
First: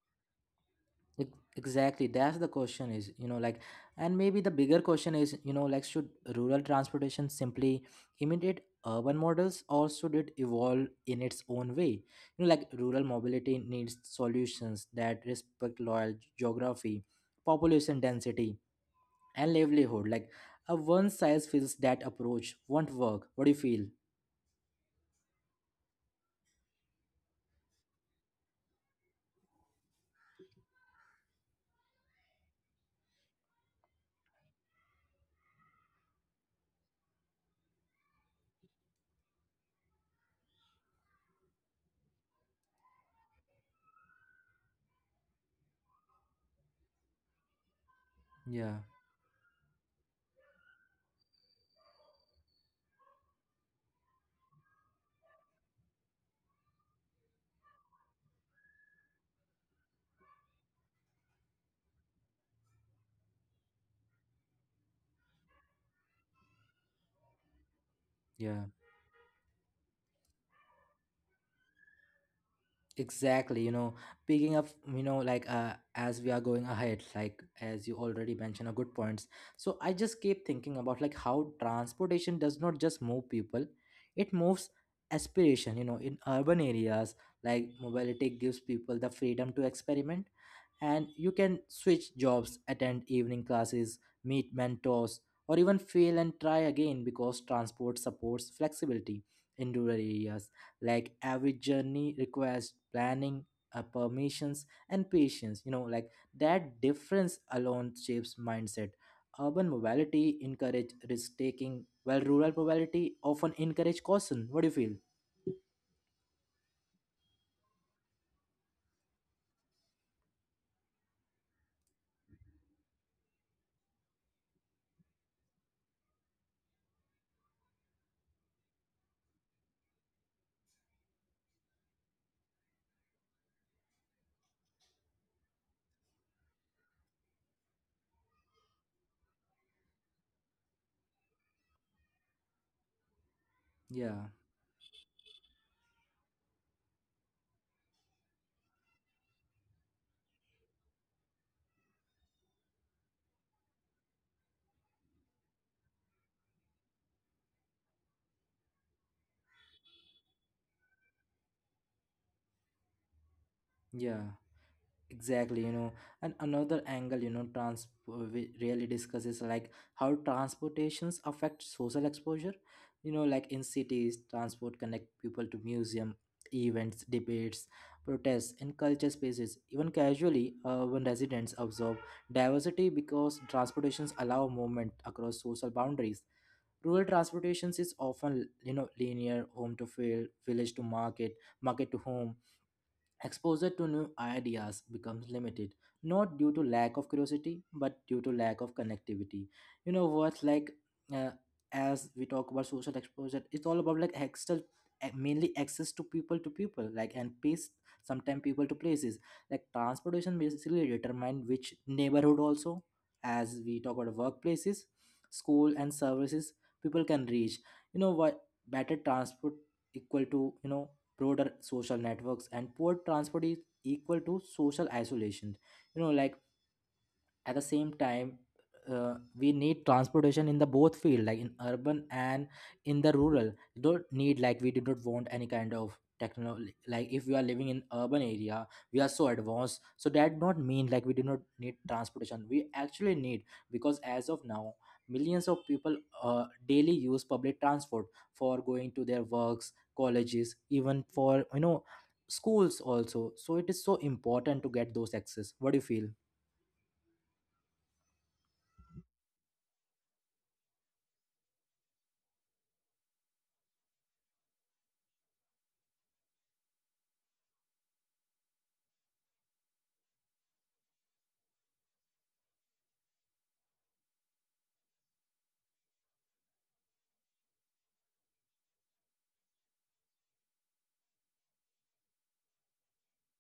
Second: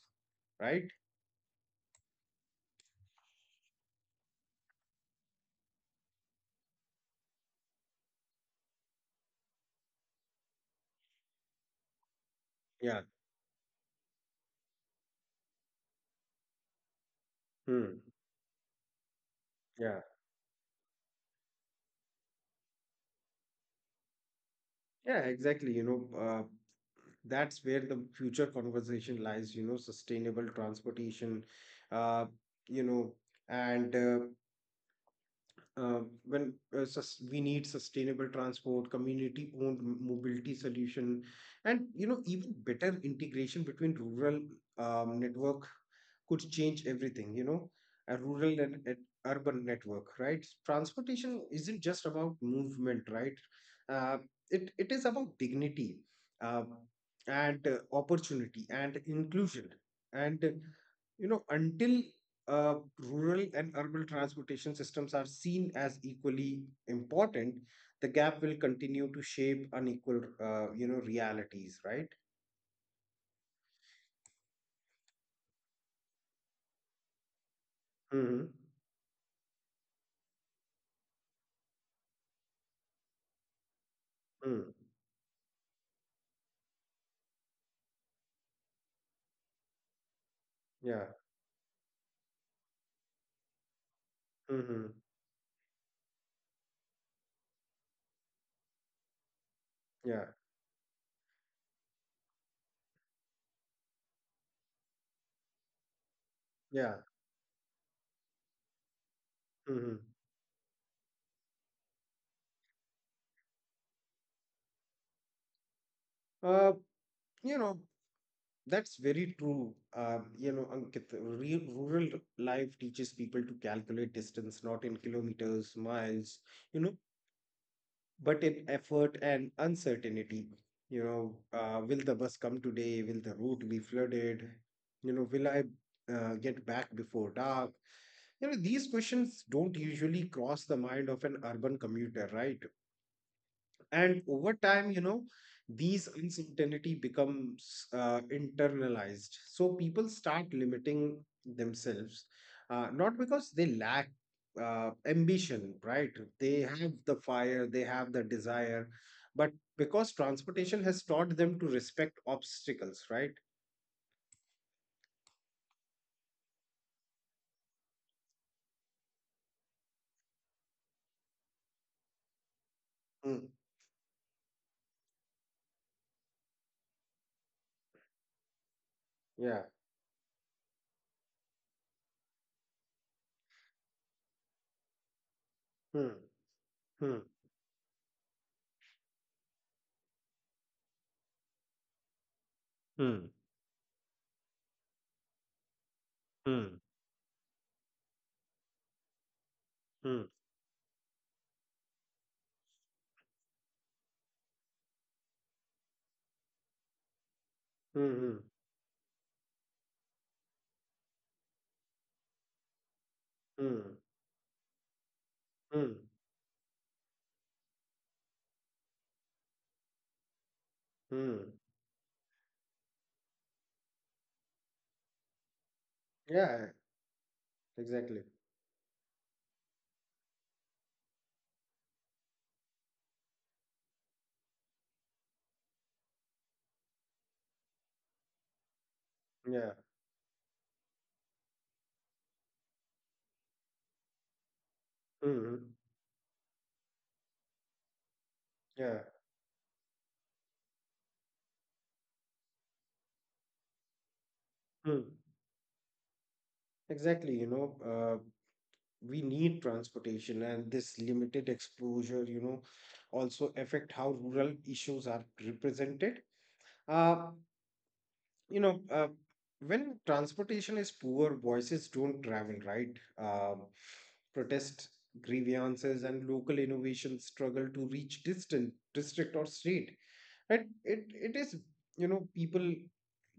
B: right?
A: Ex- Exactly, that's the question is, you know, like, and maybe the bigger question is, you know, like, should rural transportation simply imitate urban models or should it evolve in its own way? You know, like
B: yeah
A: rural mobility needs solutions that respect local geography,
B: hmm.
A: population density, and livelihood. Like a one size fits that approach won't work. What do you feel?
B: Yeah, exactly. You know, that's where the future conversation lies, you know, sustainable transportation. Uh, you know, and When we need sustainable transport, community-owned mobility solution, and you know, even better integration between rural network, could change everything. You know, a rural
A: Yeah,
B: and urban network, right? Transportation isn't just about movement, right? Uh, it is about dignity, uh, and opportunity, and inclusion, and you know, until rural and urban transportation systems are seen as equally important, the gap will
A: yeah.
B: continue to shape unequal, you know, realities, right?
A: Exactly, you know, picking up, you know, like as we are going ahead, like as you already
B: Mm-hmm.
A: mentioned, a good points. So I just keep thinking about like how transportation does not just move people, it moves
B: Mm.
A: aspiration. You know, in urban areas, like mobility gives people the freedom to experiment, and
B: Yeah.
A: you can switch jobs, attend evening classes, meet
B: Mm-hmm.
A: mentors, or even fail and try again because transport supports flexibility in rural
B: Yeah.
A: areas. Like every journey requires planning, permissions, and patience. You know, like that
B: Yeah.
A: difference alone shapes mindset. Urban
B: Mm-hmm.
A: mobility encourage risk taking, while rural mobility often encourage caution. What do you feel?
B: Uh, you know, that's very true. You know, Ankit, rural life teaches people to calculate distance not in kilometers, miles, you know, but in effort and uncertainty. You know, will the bus come today? Will the route be flooded? You know, will I get back before dark? You know, these questions don't usually cross the mind of an urban commuter, right? And
A: Yeah,
B: over time, you know, these uncertainty becomes internalized, so people start limiting themselves, not because they lack ambition, right? They have the fire, they have the desire, but because transportation has taught them to respect obstacles, right?
A: yeah. Exactly, you know, and another angle, you know, trans we really discusses like how transportations affect social exposure. You know, like
B: Mm,
A: in cities transport connect people to museum, events, debates, protests and culture spaces.
B: yeah.
A: Even casually urban residents observe diversity because transportations allow movement across social
B: Hmm.
A: boundaries. Rural
B: Hmm.
A: transportations is often, you know, linear: home to field, village to market, market to home.
B: Hmm.
A: Exposure to new ideas becomes limited, not due to
B: Hmm.
A: lack of curiosity, but due to lack of connectivity. You know
B: Hmm.
A: what? Like, uh, as we talk about social exposure, it's all about like external, mainly access to people, like and place,
B: Hmm. Hmm.
A: sometimes people to places. Like transportation basically determine which neighborhood also. As we
B: Hmm.
A: talk about workplaces, school
B: Hmm.
A: and services, people can reach. You know what? Better transport equal to, you know, broader
B: Hmm.
A: social networks, and poor transport is equal to social isolation. You know, like
B: Yeah,
A: at the same
B: exactly.
A: time we need transportation in the both field, like in urban and in the rural. You don't need like, we do not want any kind of technology. Like if we are living in urban area, we are so
B: yeah
A: advanced, so that not mean like we do not need transportation. We actually need, because as of now millions of
B: Hmm.
A: people daily use public transport for going
B: Yeah.
A: to their works, colleges, even for you know schools also. So it is so important to get
B: Hmm.
A: those access. What do you feel?
B: Exactly, you know, we need transportation, and this limited exposure, you know, also affect how rural issues are represented. Uh, you know, uh, when transportation is poor, voices don't travel, right? Uh, Protest, grievances, and local innovations struggle to reach distant district or state. Right? It is, you know, people,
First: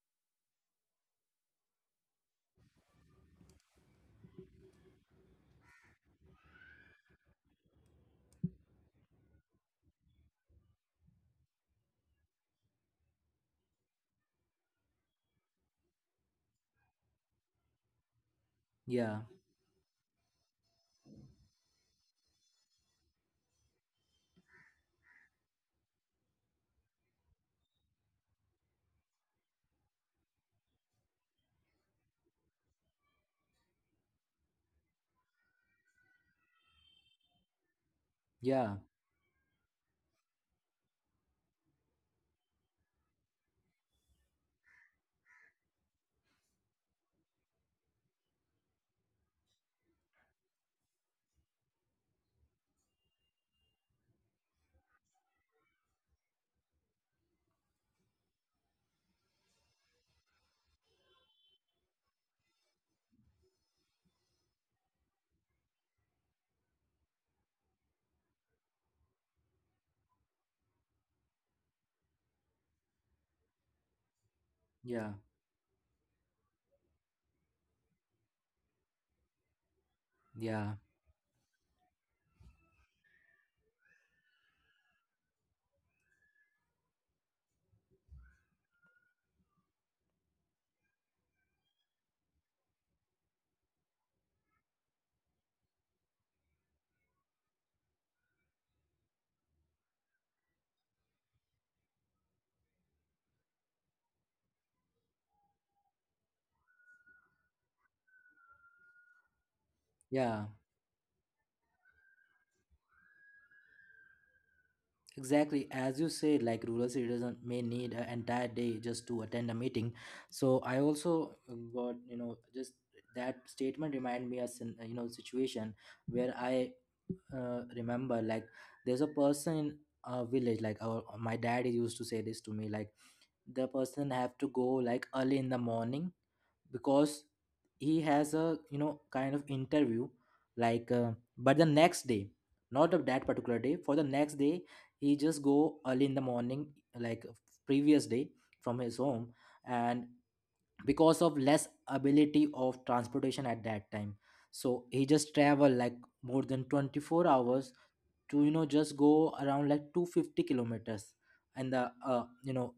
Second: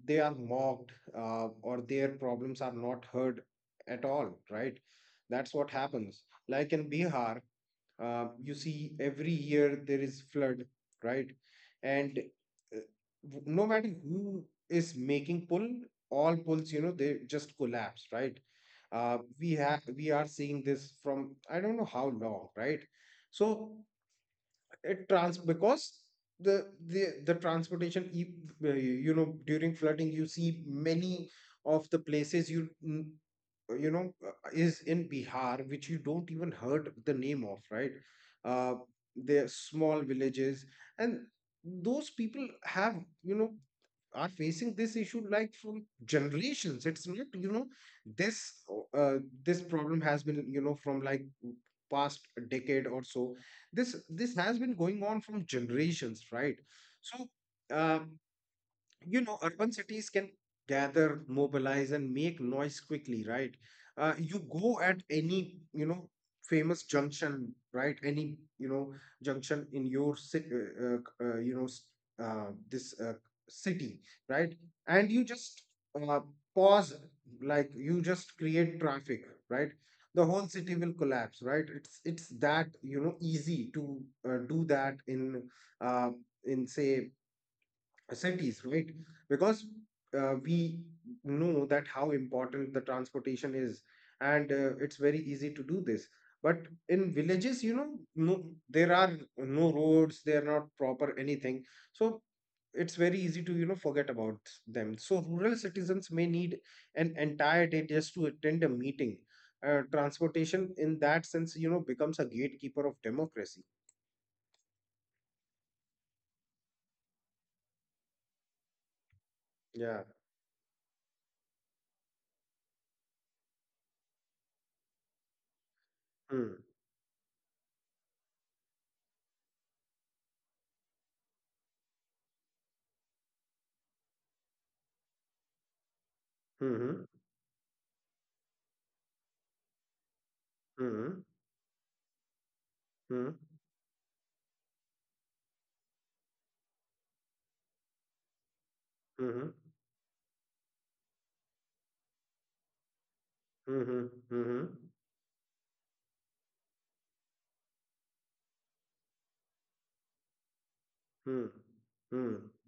B: they are mocked, or their problems are not heard at all. Right? That's what happens. Like in Bihar, you see every year there is flood. Right? And uh, W- no matter who is making pull, all pulls, you know, they just collapse. Right?
A: Yeah.
B: We are seeing this from I don't know how long. Right? So it trans because the transportation you know, during flooding you see many of the places you you know, is in Bihar which you don't even heard the name of, right?
A: Yeah,
B: uh they're small villages, and those people have, you know, are facing this issue like from generations. It's not, this uh, this problem has been, you know, from like past decade or so. This has been going on from generations, right? So. Uh, you know, urban cities can gather, mobilize, and make noise quickly, right? You go at any, you know, famous junction, right? Any, you know, junction in your city, you know, s- this city, right?
A: yeah,
B: And you just uh, pause, like you just create traffic, right? The whole
A: yeah,
B: city will collapse, right? It's that, you know, easy to do that in uh, in, say, cities, right? Because we know that how important the transportation is, and it's very easy to do this. But in villages, you know, no, there are no roads, they are not proper anything. So it's very easy to, you know, forget about them. So rural citizens may need an entire day just to attend a meeting.
A: yeah.
B: Transportation, in that sense, you know, becomes a gatekeeper of democracy.
A: Exactly. As you said, like rural citizens may need an entire day just to attend a meeting.
B: Yeah.
A: So I also got, you know, just that statement remind me a you know situation where I
B: Mm.
A: remember, like there's a person in a village like our, my dad used to say this to me like the person have to go like early in the morning
B: Mm-hmm.
A: because he has a you know kind of interview, like
B: Mm-hmm.
A: but the next day, not of that
B: Mm-hmm.
A: particular day, for the next day, he just go early in the morning, like previous day from his home,
B: Mm-hmm.
A: and because of less ability of transportation at that time,
B: Mhm, mhm,
A: so he just travel like more than 24 hours to you know just go around like 250 kilometers
B: mm,
A: in the
B: mm,
A: you know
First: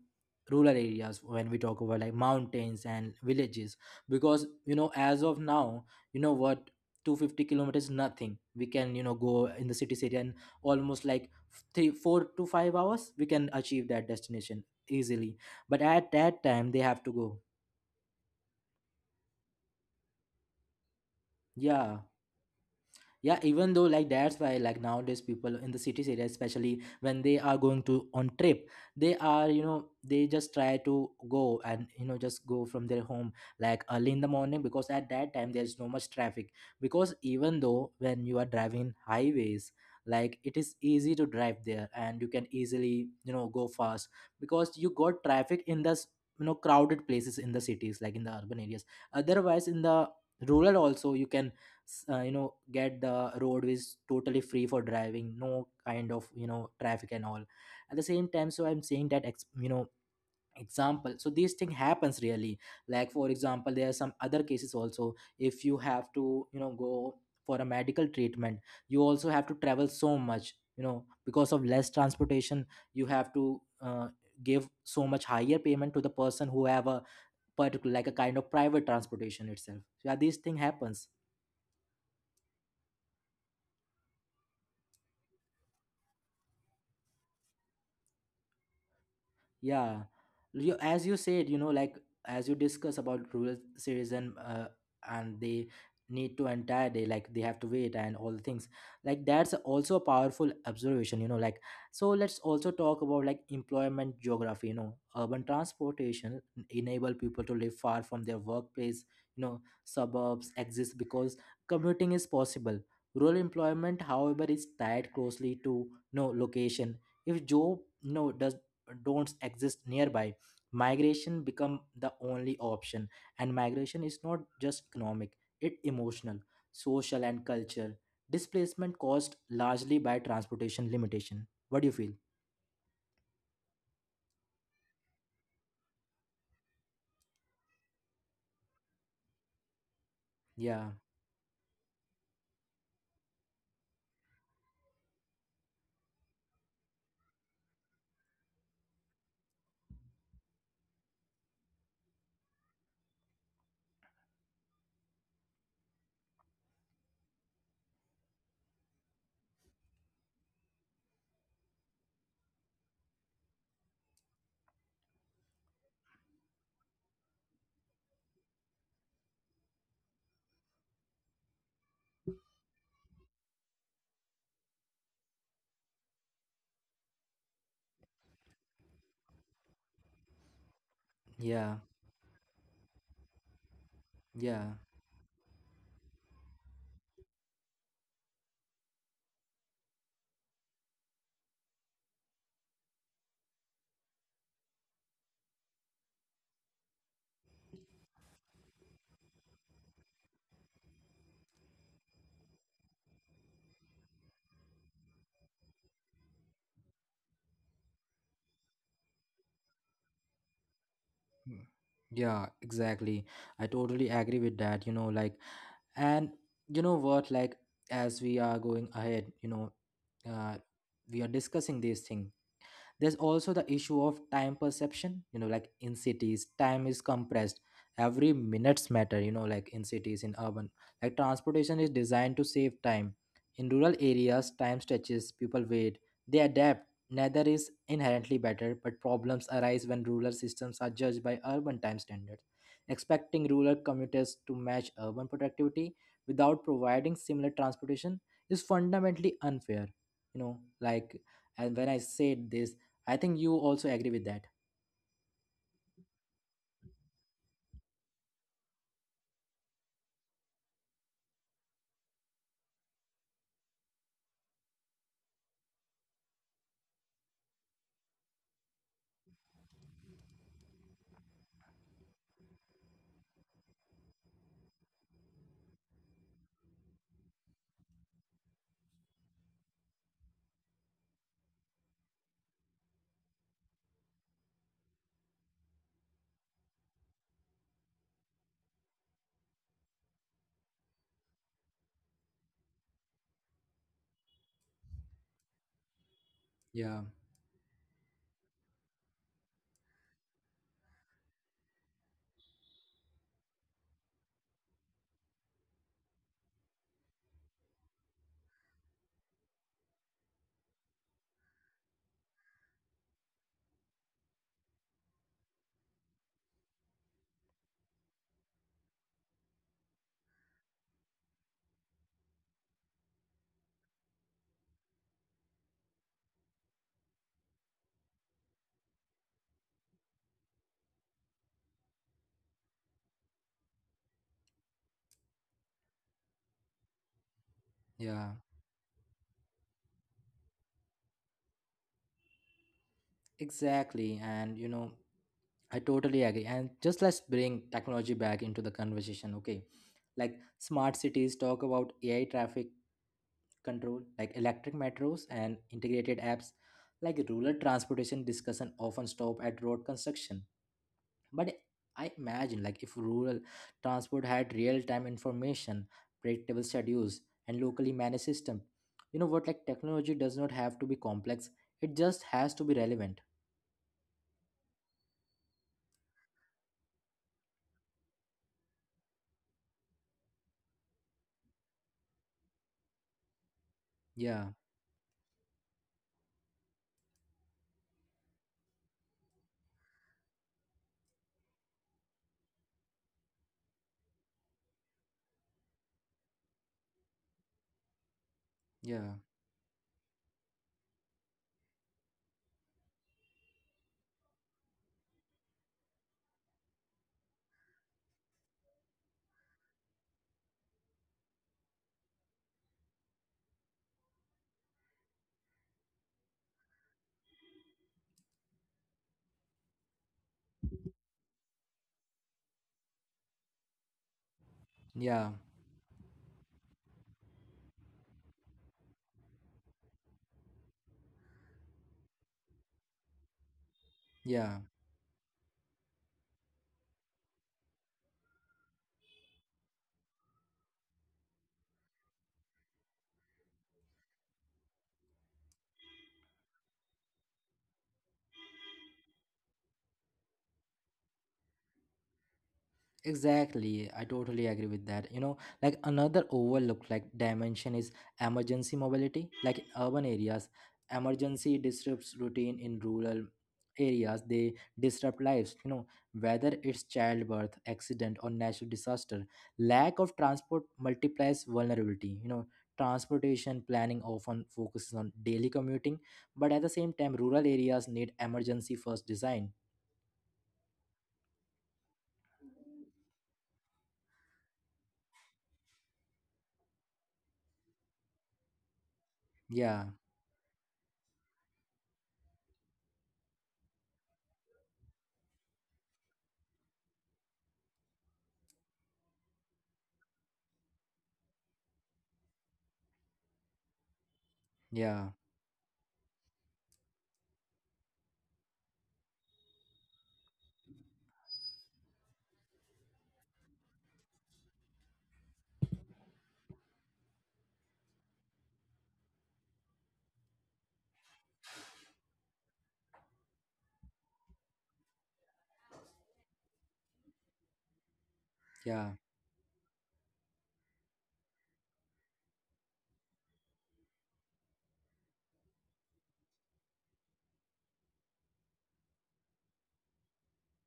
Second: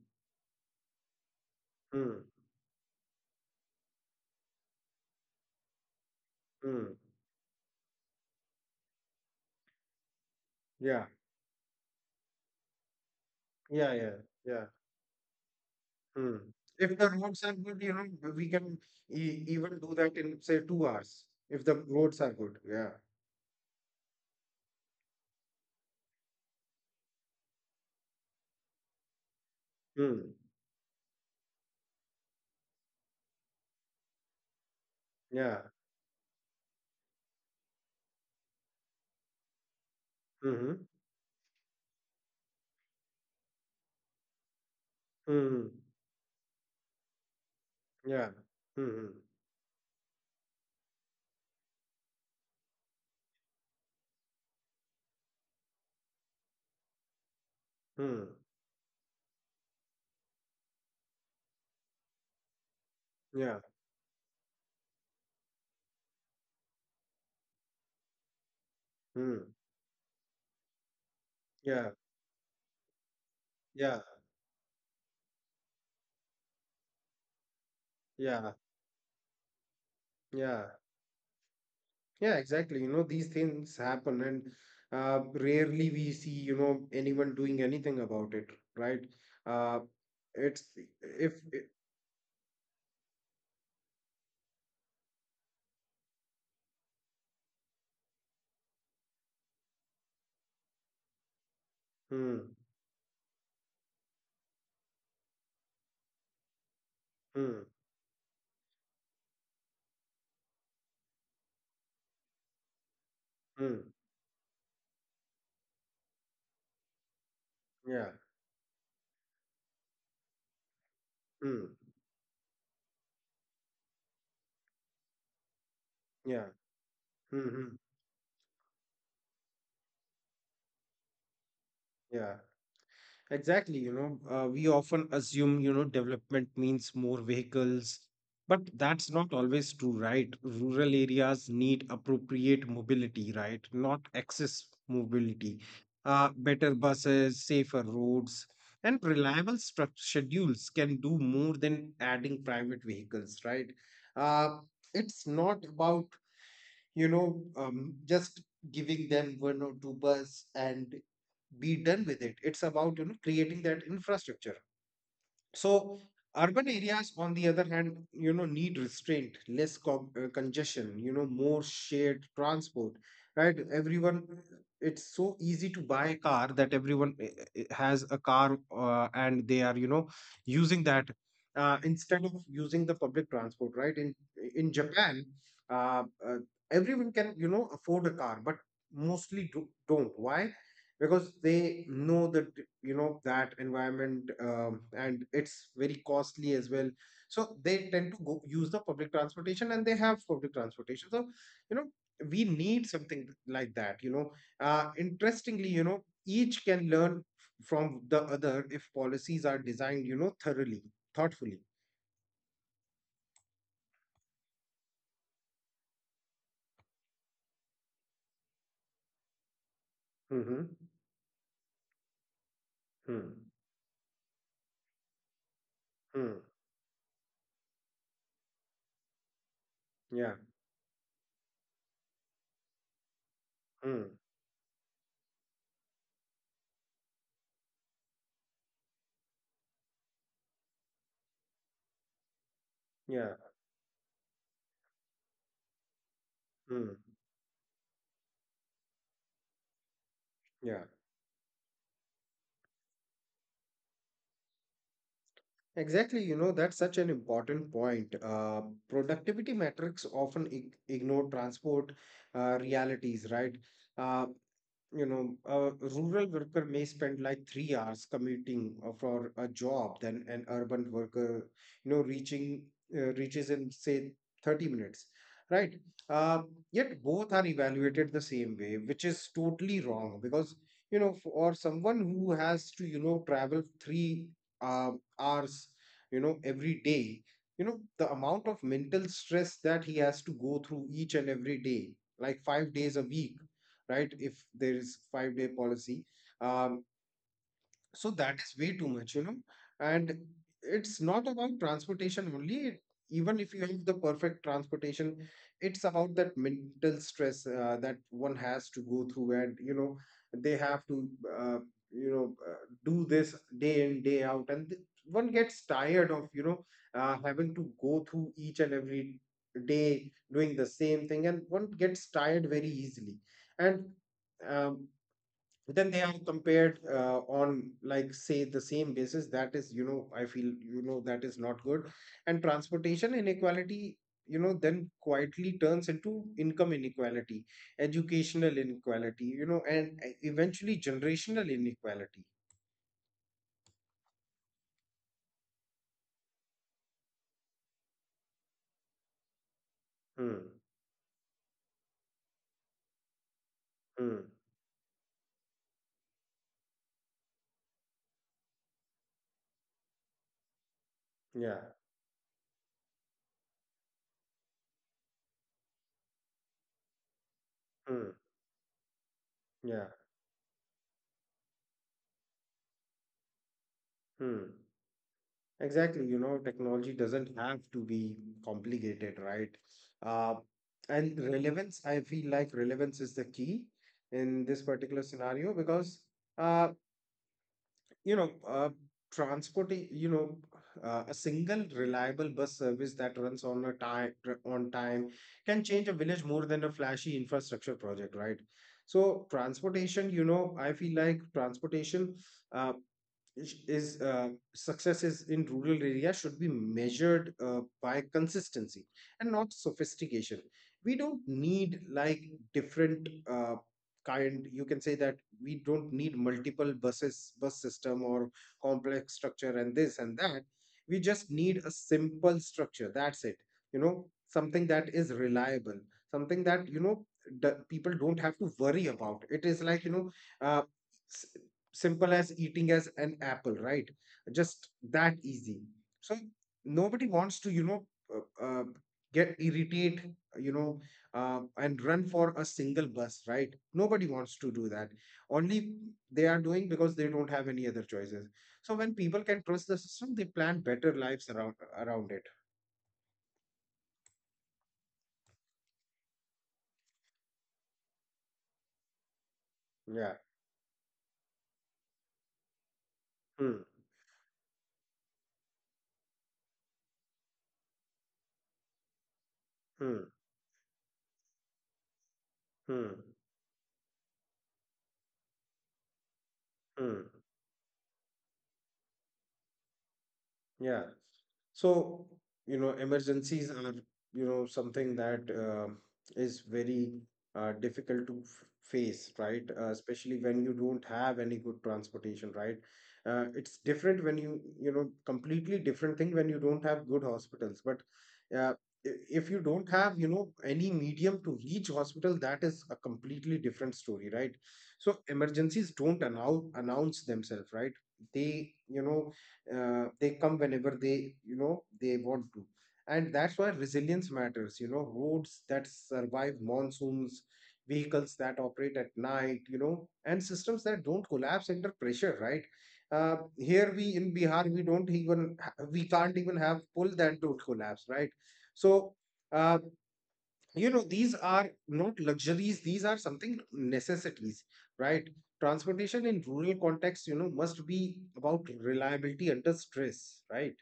A: rural areas when we talk about like
B: mm,
A: mountains and villages. Because you know, as of now, you know what,
B: mm.
A: 250 kilometers nothing, we can you know go in the cities area, and almost
B: Yeah,
A: like 3, 4 to 5 hours we can achieve
B: yeah,
A: that
B: yeah,
A: destination
B: yeah.
A: easily. But at
B: Mm.
A: that time they
B: If
A: have
B: the
A: to go.
B: roads are good, you know, we can e even do that in, say, 2 hours, if the
A: Yeah.
B: roads are good. Yeah.
A: Yeah, even though like that's why like nowadays people in the cities area, especially when they are going to on trip, they are, you
B: Mm.
A: know, they just try to go and you know just go from their home like early in the morning because at that
B: Yeah.
A: time there's no much traffic. Because even though when you are driving highways, like it
B: Mm-hmm.
A: is easy to drive there and you can easily, you know, go fast because you got
B: Mm.
A: traffic in this you know crowded places in the cities like
B: Yeah.
A: in the urban areas.
B: Mm-hmm.
A: Otherwise in the rural also you can you know get the roadways totally free for driving, no kind of you know traffic and all at the
B: Mm.
A: same time. So I'm saying that you know example, so this thing happens really. Like for
B: Yeah.
A: example there are some other cases also, if you have to you know go for a medical treatment, you also
B: Mm.
A: have to travel so much you know because of
B: Yeah.
A: less transportation. You have to
B: Yeah.
A: give so much higher payment to the person who have a particular like a
B: Yeah.
A: kind of private transportation itself. So, yeah, this
B: Yeah.
A: thing happens.
B: Yeah, exactly. You know, these things happen, and rarely we see, you know, anyone doing anything about it, right? Uh,
A: Yeah,
B: it's
A: you, as
B: if
A: you
B: it,
A: said, you know, like, as you discuss about rural citizen and they need to entire day, like they have to wait and all the things. Like that's also a powerful observation, you know. Like so,
B: hmm,
A: let's also talk about like employment geography. You know, urban transportation enable
B: hmm,
A: people to live far from their workplace. You know, suburbs exist because commuting is possible. Rural
B: hmm,
A: employment, however, is tied closely to no location. If job
B: yeah,
A: no does don't exist nearby, migration
B: hmm,
A: become the only option. And migration is not just economic, it
B: yeah,
A: emotional, social
B: hmm,
A: and
B: hmm,
A: cultural displacement caused largely by transportation limitation. What do you feel?
B: yeah. Exactly, you know, we often assume, you know, development means more vehicles, but that's not always true, right? Rural
A: Yeah,
B: areas need appropriate mobility, right? Not excess mobility. Better buses, safer roads, and reliable struct schedules can do more than adding private vehicles, right? Uh, it's not about, you know, just giving them one or two bus and be done with it. It's about, you know, creating that infrastructure. So urban areas, on the other hand, you know, need restraint, less congestion, you know, more shared transport, right? Everyone, it's so easy to buy a car that everyone has a car, and they are, you know, using that
A: yeah,
B: instead of using the public transport, right? In
A: yeah.
B: Japan, uh, uh, everyone can, you know, afford a car, but mostly don't. Why? Because they know that, you know, that environment, and it's very costly as well, so they tend to go use the public transportation, and they have public transportation. So, you know, we need something like that, you know. Interestingly, you know, each can learn from the other if policies are designed, you know, thoroughly, thoughtfully.
A: Mm. Yeah, exactly. I totally agree with that, you know, like. And you know what, like as we are going ahead, you know, uh,
B: Mm-hmm.
A: we are discussing this thing. There's
B: Hmm.
A: also the issue of time perception, you know, like in
B: Hmm.
A: cities time is compressed. Every minutes matter, you know, like in cities,
B: Yeah.
A: in urban, like transportation is designed to save time. In rural
B: Hmm.
A: areas time stretches, people wait, they adapt. Neither is inherently better, but problems arise when rural systems are judged by urban time standards,
B: Yeah.
A: expecting rural commuters to match urban productivity without
B: Hmm.
A: providing similar transportation is fundamentally unfair, you know,
B: Yeah.
A: like. And when I said this, I think you also agree with that.
B: Exactly, you know, that's such an important point. Productivity metrics often ignore transport realities, right? Uh, you know, a rural worker may spend like 3 hours commuting for a job than an urban worker, you know, reaching reaches in, say, 30 minutes, right? Uh, Yet both are evaluated the same way, which is totally wrong, because, you know, for someone who has to, you know, travel three uh, hours, you know, every day, you know, the amount of mental stress that he has to go through each and every day, like 5 days a week, right? If there is 5 day policy, um,
A: Yeah,
B: so that is way too much, you know. And it's not about transportation only. Even if you have the perfect transportation, it's about that mental stress that one has to go through, and you know, they have to, uh, you know, uh, do this day in day out, and one gets tired of, you know, having to go through each and every day doing the same thing, and one gets tired very easily. And um, then they are compared on, like, say the same basis, that is, you know, I feel, you know, that is not good. And transportation inequality, you know, then quietly turns into income inequality,
A: yeah,
B: educational inequality, you know, and eventually generational inequality.
A: exactly. And you know, I totally agree. And just let's bring technology back into the conversation, okay? Like
B: Hmm.
A: smart cities talk about AI traffic control,
B: Hmm.
A: like electric metros and integrated apps. Like rural transportation discussion often stop at road construction. But
B: Yeah.
A: I imagine like if rural transport had real-time information, predictable schedules, and locally
B: Hmm.
A: managed system, you know what, like
B: Yeah.
A: technology does not have to be complex. It just has to be relevant.
B: Hmm. Exactly, you know, technology doesn't have to be complicated, right? Uh, and relevance, I feel like relevance is the key
A: Yeah,
B: in this particular scenario, because, uh, you know, transporting, you know, a single reliable bus service that runs on a time on time can change a village more than a flashy infrastructure project, right?
A: yeah,
B: So transportation, you know, I feel like transportation uh, is successes in rural area should be measured by consistency and not sophistication. We don't need like different kind, you can say that, we don't need multiple buses bus system or complex structure and this and that. We just need a simple structure, that's it, you know, something that is
A: yeah,
B: reliable, something that, you know, the people don't have to worry about, it is like, you know, uh, simple as eating as an apple, right?
A: yeah.
B: Just that easy. So nobody wants to, you know, uh, uh, get irritate, you know, and run for a single bus, right? Nobody wants to do that. Only they are doing because they don't have any other choices. So when people can trust the system, they plan better lives around it.
A: Exactly, I totally agree with that. You know, like another overlooked like dimension is emergency mobility. Like in urban
B: Yeah.
A: areas, emergency disrupts routine. In rural
B: Hmm.
A: areas, they disrupt lives, you know, whether it's childbirth, accident or natural disaster. Lack
B: Hmm.
A: of transport multiplies vulnerability. You know,
B: Hmm.
A: transportation planning often focuses on daily commuting, but at the same
B: Hmm.
A: time rural areas need emergency first design.
B: Yeah. So, you know, emergencies are, you know, something that is very difficult to face, right?
A: Yeah,
B: Especially when you don't have any good transportation, right? It's different when you know, completely different thing when you don't have good hospitals. But uh, if you don't have, you know, any medium to reach hospital, that is a completely different story, right? So
A: yeah,
B: emergencies don't announce themselves, right? They, you know, they come whenever they, you know, they want to. And that's why resilience matters, you know, roads that survive monsoons, vehicles that operate at night, you know, and systems that don't collapse under pressure, right? Here we in Bihar we don't even we can't even have pull that don't collapse, right?
A: yeah.
B: So uh, you know, these are not luxuries, these are something necessities, right? Transportation in rural context, you know, must be about reliability under stress, right?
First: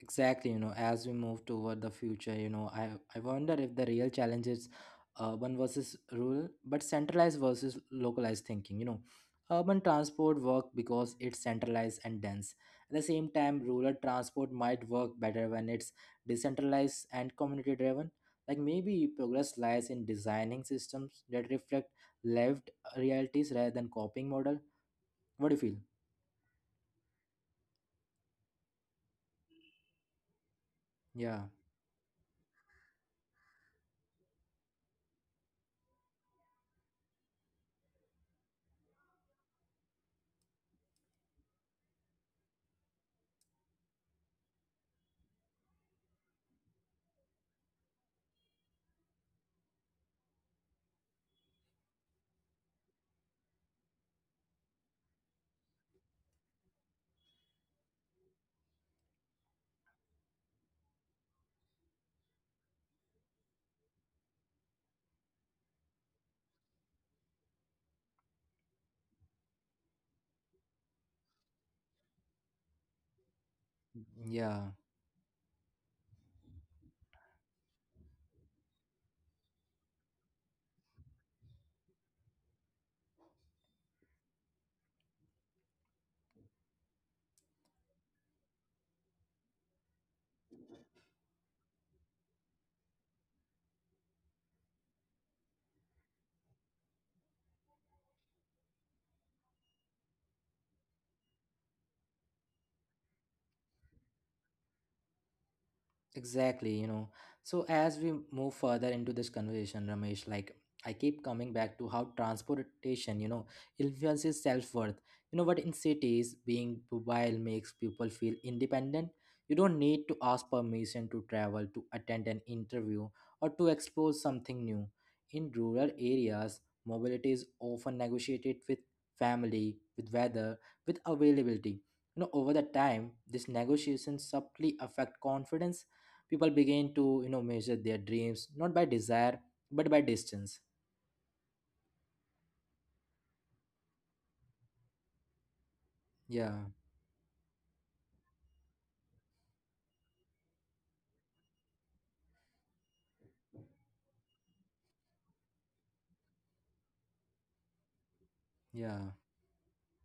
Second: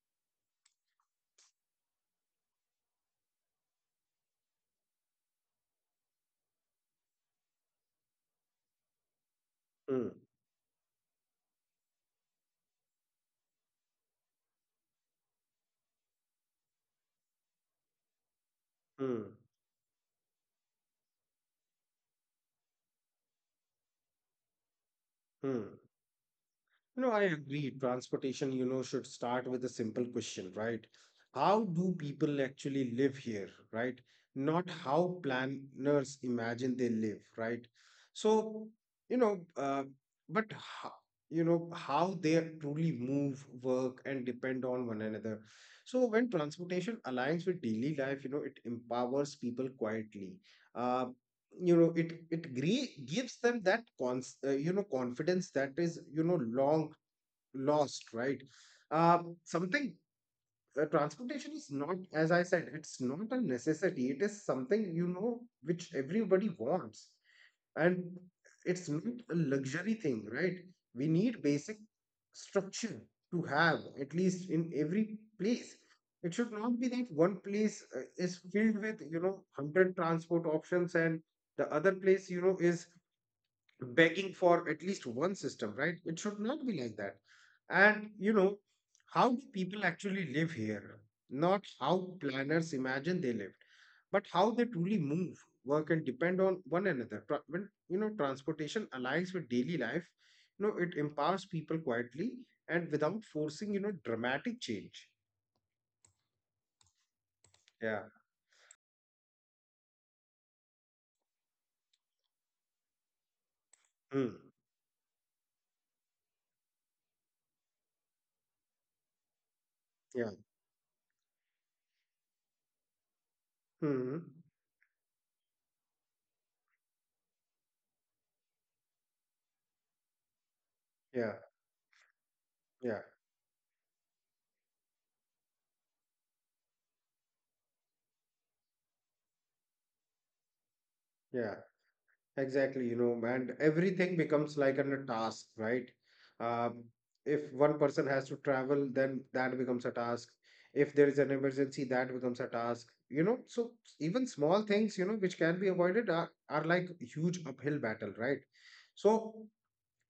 A: Exactly, you know, as we move toward the future, you know, I wonder if the real challenge is urban versus rural, but centralized versus localized thinking. You know, urban
B: Hmm.
A: transport work because it's centralized and dense. At the same time, rural transport might work better when it's decentralized and community driven. Like maybe
B: Hmm.
A: progress lies in designing systems that reflect lived realities rather than copying model. What do you
B: Hmm.
A: feel?
B: No, I agree. Transportation, you know, should start with a simple question, right?
A: Yeah,
B: How do people actually live here, right? Not how planners imagine they live, right? So, you know, but how, you know, how they truly move, work, and depend on one another. So, when transportation aligns with daily life, you know, it empowers people quietly. Uh, you know, gives them that you know, confidence that is, you know, long lost, right? Something transportation is not, as I said, it's not a necessity. It is something, you know, which everybody wants, and it's not a luxury thing, right? We need basic structure to have at least in
A: yeah.
B: every place. It should not be that one place is filled with, you know, 100 transport options, and the other place, you know, is begging for at least one system, right? It should not be like that. And you know, how do people actually live here? Not how planners imagine they lived, but how they truly move, work, and depend on one another. When, you know, transportation aligns with daily life, you know, it empowers people quietly and without forcing, you know, dramatic change.
A: Exactly, you know. So
B: Yeah.
A: as we move further into this conversation, Ramesh, like I keep coming back to how transportation, you know,
B: Hmm.
A: influences self-worth. You know what, in cities, being mobile makes people feel independent. You don't need to
B: Yeah.
A: ask permission to travel, to attend an interview, or to explore
B: Hmm.
A: something new. In rural areas, mobility is often negotiated with family, with weather, with
B: Yeah.
A: availability. You know, over the
B: Yeah.
A: time, these negotiations subtly affect confidence. People begin to, you know, measure their dreams not by desire but by distance.
B: Yeah. Exactly, you know, and everything becomes like a task, right?
A: Yeah,
B: Um, if one person has to travel, then that becomes a task. If there is an emergency, that becomes a task. You know, so even small things, you know, which can be avoided are like huge uphill battle, right?
A: yeah,
B: So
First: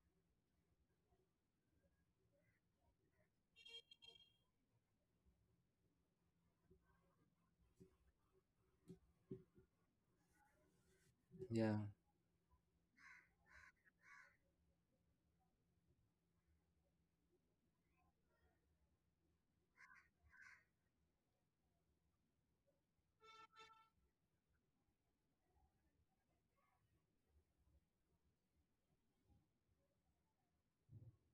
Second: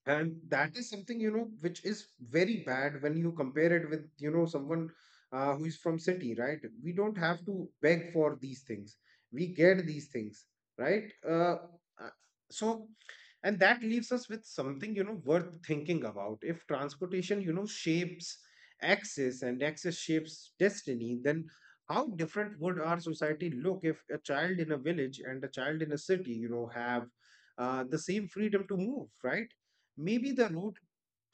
B: and that is something, you know, which is very bad when you compare it with, you know, someone who is from city, right? We don't have to beg for these things. We get these things, right. uh,
A: yeah.
B: uh, so and that leaves us with something, you know, worth thinking about. If transportation, you know, shapes access and access shapes destiny, then how different would our society look if a child in a village and a child in a city, you know, have the same freedom to move, right? Maybe the route,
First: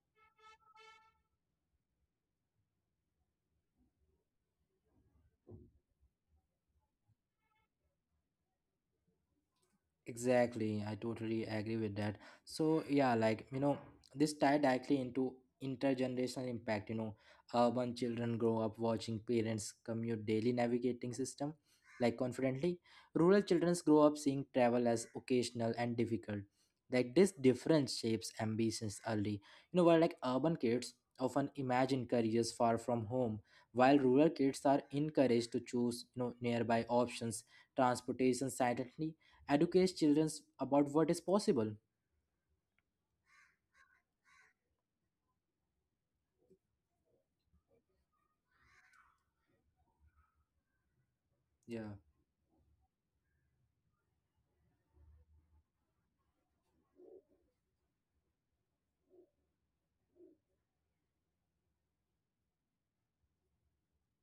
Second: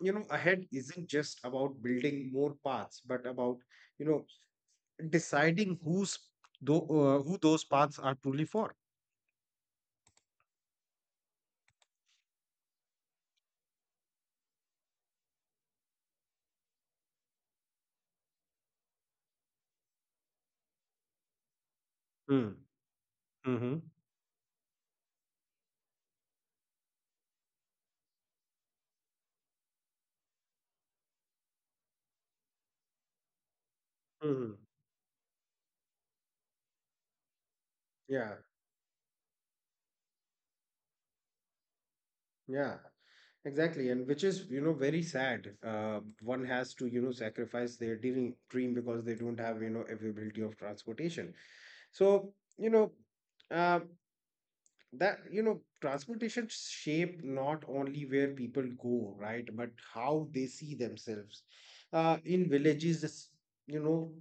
B: you know, ahead isn't just about building more paths, but about, you know, deciding who's though who those paths are truly for.
A: Exactly, I totally agree with that. So yeah, like you know, this tie directly into intergenerational impact. You know, urban children grow up watching parents commute daily, navigating system like
B: Mm.
A: confidently. Rural children
B: Mm-hmm.
A: grow up seeing travel as occasional and difficult. Like this difference shapes ambitions early. You know, while like urban kids often imagine careers far from home, while rural
B: Hmm.
A: kids are encouraged to choose, you know, nearby options,
B: Yeah,
A: transportation silently educates children about what is possible.
B: yeah, exactly. And which is, you know, very sad. One has to, you know, sacrifice their dream, because they don't have, you know, availability of transportation.
A: Yeah,
B: So, you know, uh, that, you know, transportation shape not only where people go, right, but how they see themselves in you know,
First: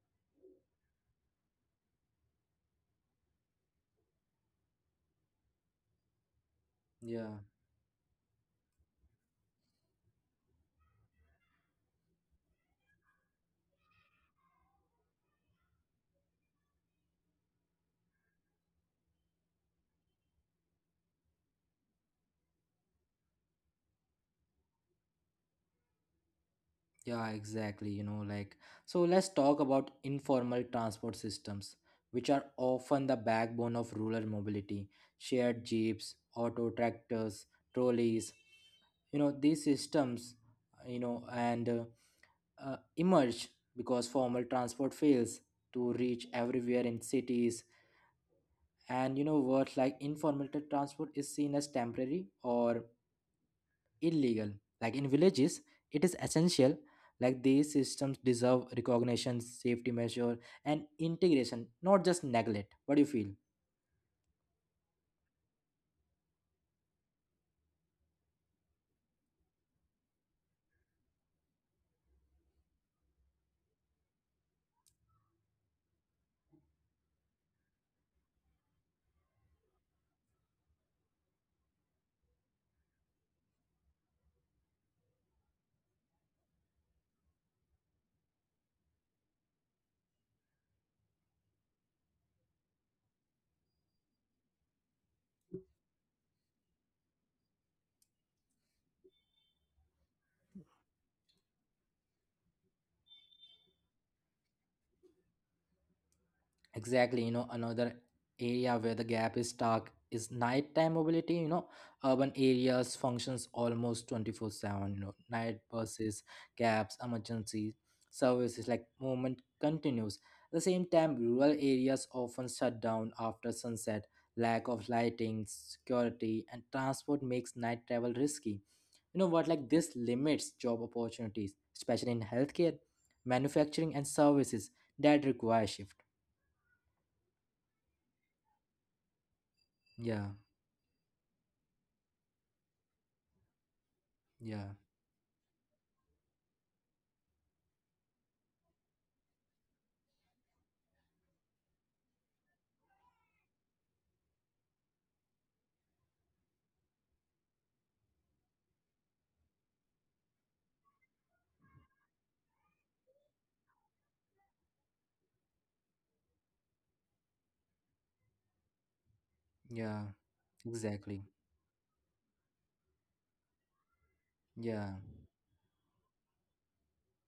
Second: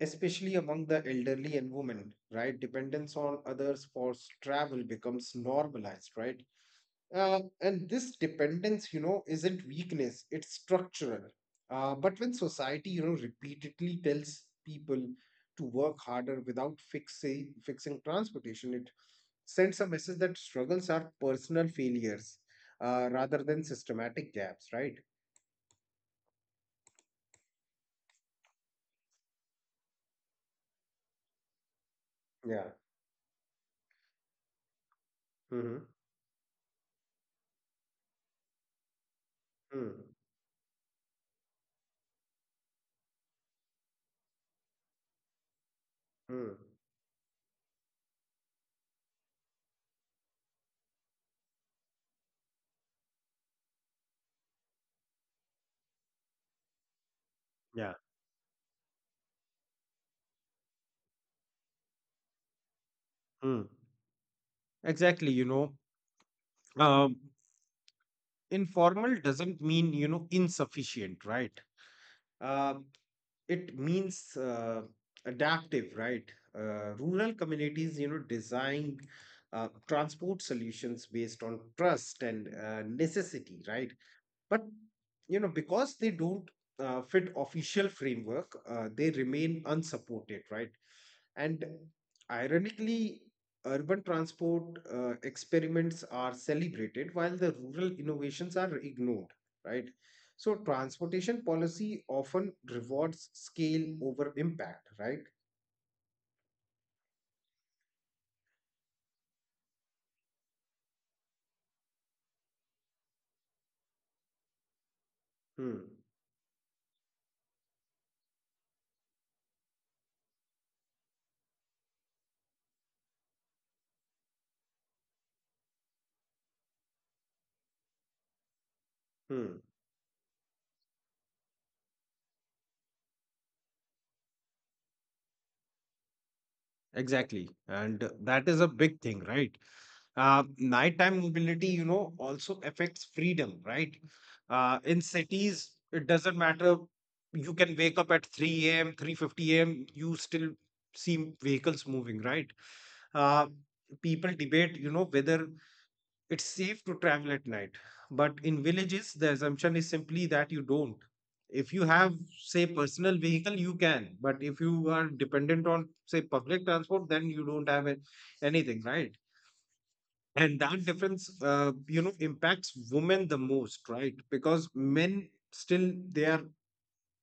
B: especially among the elderly and women, right? Dependence on others for travel becomes normalized, right?
A: yeah,
B: And this dependence, you know, isn't weakness, it's structural. But when society, you know, repeatedly tells people to work harder without fixing transportation, it sends a message that struggles are personal failures rather than systematic gaps, right?
A: yeah, exactly. You know, like, so let's talk about informal transport systems, which are
B: Yeah.
A: often the backbone of rural mobility. Shared
B: Mm-hmm.
A: jeeps, auto tractors, trolleys, you know, these
B: Mm.
A: systems, you know, and emerge because formal transport fails to reach
B: Mm.
A: everywhere in cities. And, you know, words like informal transport is seen as temporary or illegal. Like in villages, it is essential. Like these
B: Yeah.
A: systems deserve recognition, safety measure, and integration, not just neglect. What do you feel?
B: Mm. Exactly. You know, um, informal doesn't mean, you know, insufficient, right? Um, it means adaptive, right? Rural communities, you know, design transport solutions based on trust and necessity, right? But, you know, because they don't fit official framework, they remain unsupported, right? And ironically, urban transport experiments are celebrated while the rural innovations are ignored, right? So transportation policy often rewards scale over impact, right?
A: Exactly, you know, another area where the gap is stark is nighttime mobility. You know, urban areas functions almost 24/7, you know, night
B: Hmm.
A: buses, cabs, emergency services, like movement continues. At the same time rural areas often shut down after sunset. Lack of lighting, security and transport makes night travel risky. You know what,
B: Hmm.
A: like this limits job opportunities, especially in healthcare, manufacturing and services that require shift.
B: Exactly. And that is a big thing, right?
A: Yeah,
B: Nighttime mobility, you know, also affects freedom, right?
A: yeah,
B: In cities, it doesn't matter. You can wake up at 3 a.m., 3:50 a.m., you still see vehicles moving, right? Uh, People debate, you know, whether it's safe to travel at night, but in villages, the assumption is simply that you don't. If you have, say, personal vehicle, you can, but if you are dependent on, say, public transport, then you don't have anything, right?
A: yeah,
B: And that
A: exactly.
B: difference, you know, impacts women the most, right? Because
A: Yeah,
B: men still they are,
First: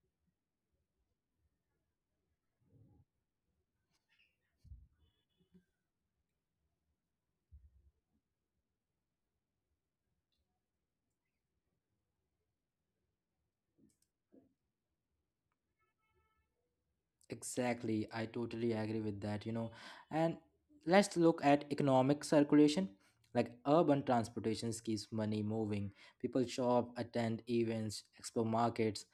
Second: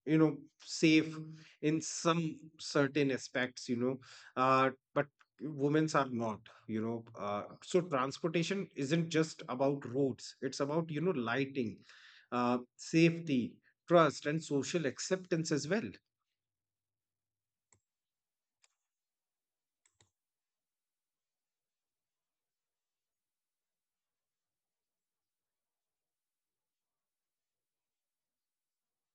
B: you know, safe in some certain aspects, you know, but women's are not, you know, so transportation isn't just about roads, it's about, you know, lighting, safety, trust and social acceptance as well.
A: exactly, I totally agree with that, you know. And let's look at economic circulation. Like urban transportation keeps money moving. People shop, attend events, explore markets,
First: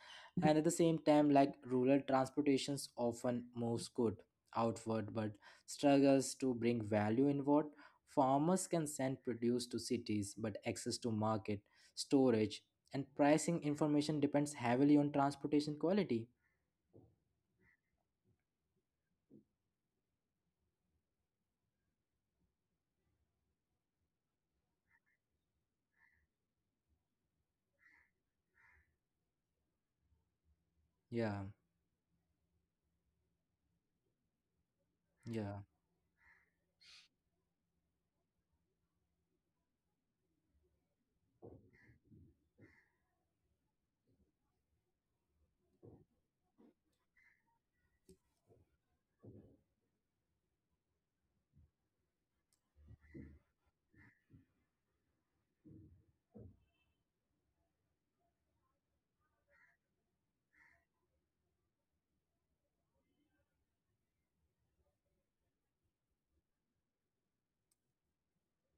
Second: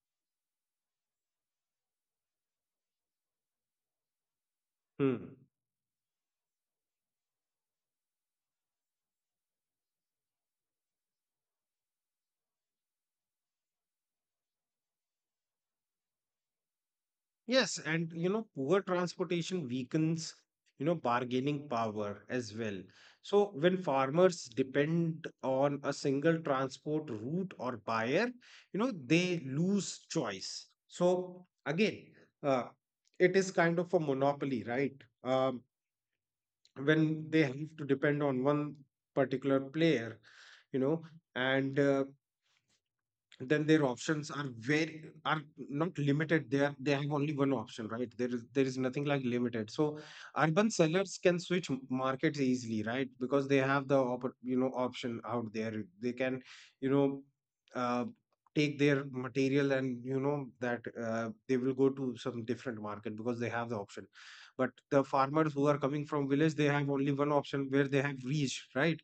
A: and at the same time, like rural transportations often moves good outward but
B: Hmm.
A: struggles to bring value inward. Farmers can send produce to cities, but access to market, storage, and pricing information depends heavily on transportation quality.
B: Yes, and you know, poor transportation weakens, you know, bargaining power as well. So when farmers depend on a single transport route or buyer, you know, they lose choice. So
A: Yeah,
B: again, uh, it is kind of a monopoly, right? Um,
A: yeah.
B: when they have to depend on one particular player, you know, and then their options are very are not limited, they have only one option, right? There is nothing like limited. So urban sellers can switch markets easily, right? Because they have the you know, option out there. They can, you know, uh, take their material and, you know, that they will go to some different market because they have the option. But the farmers who are coming from village, they have only one option where they have reached, right?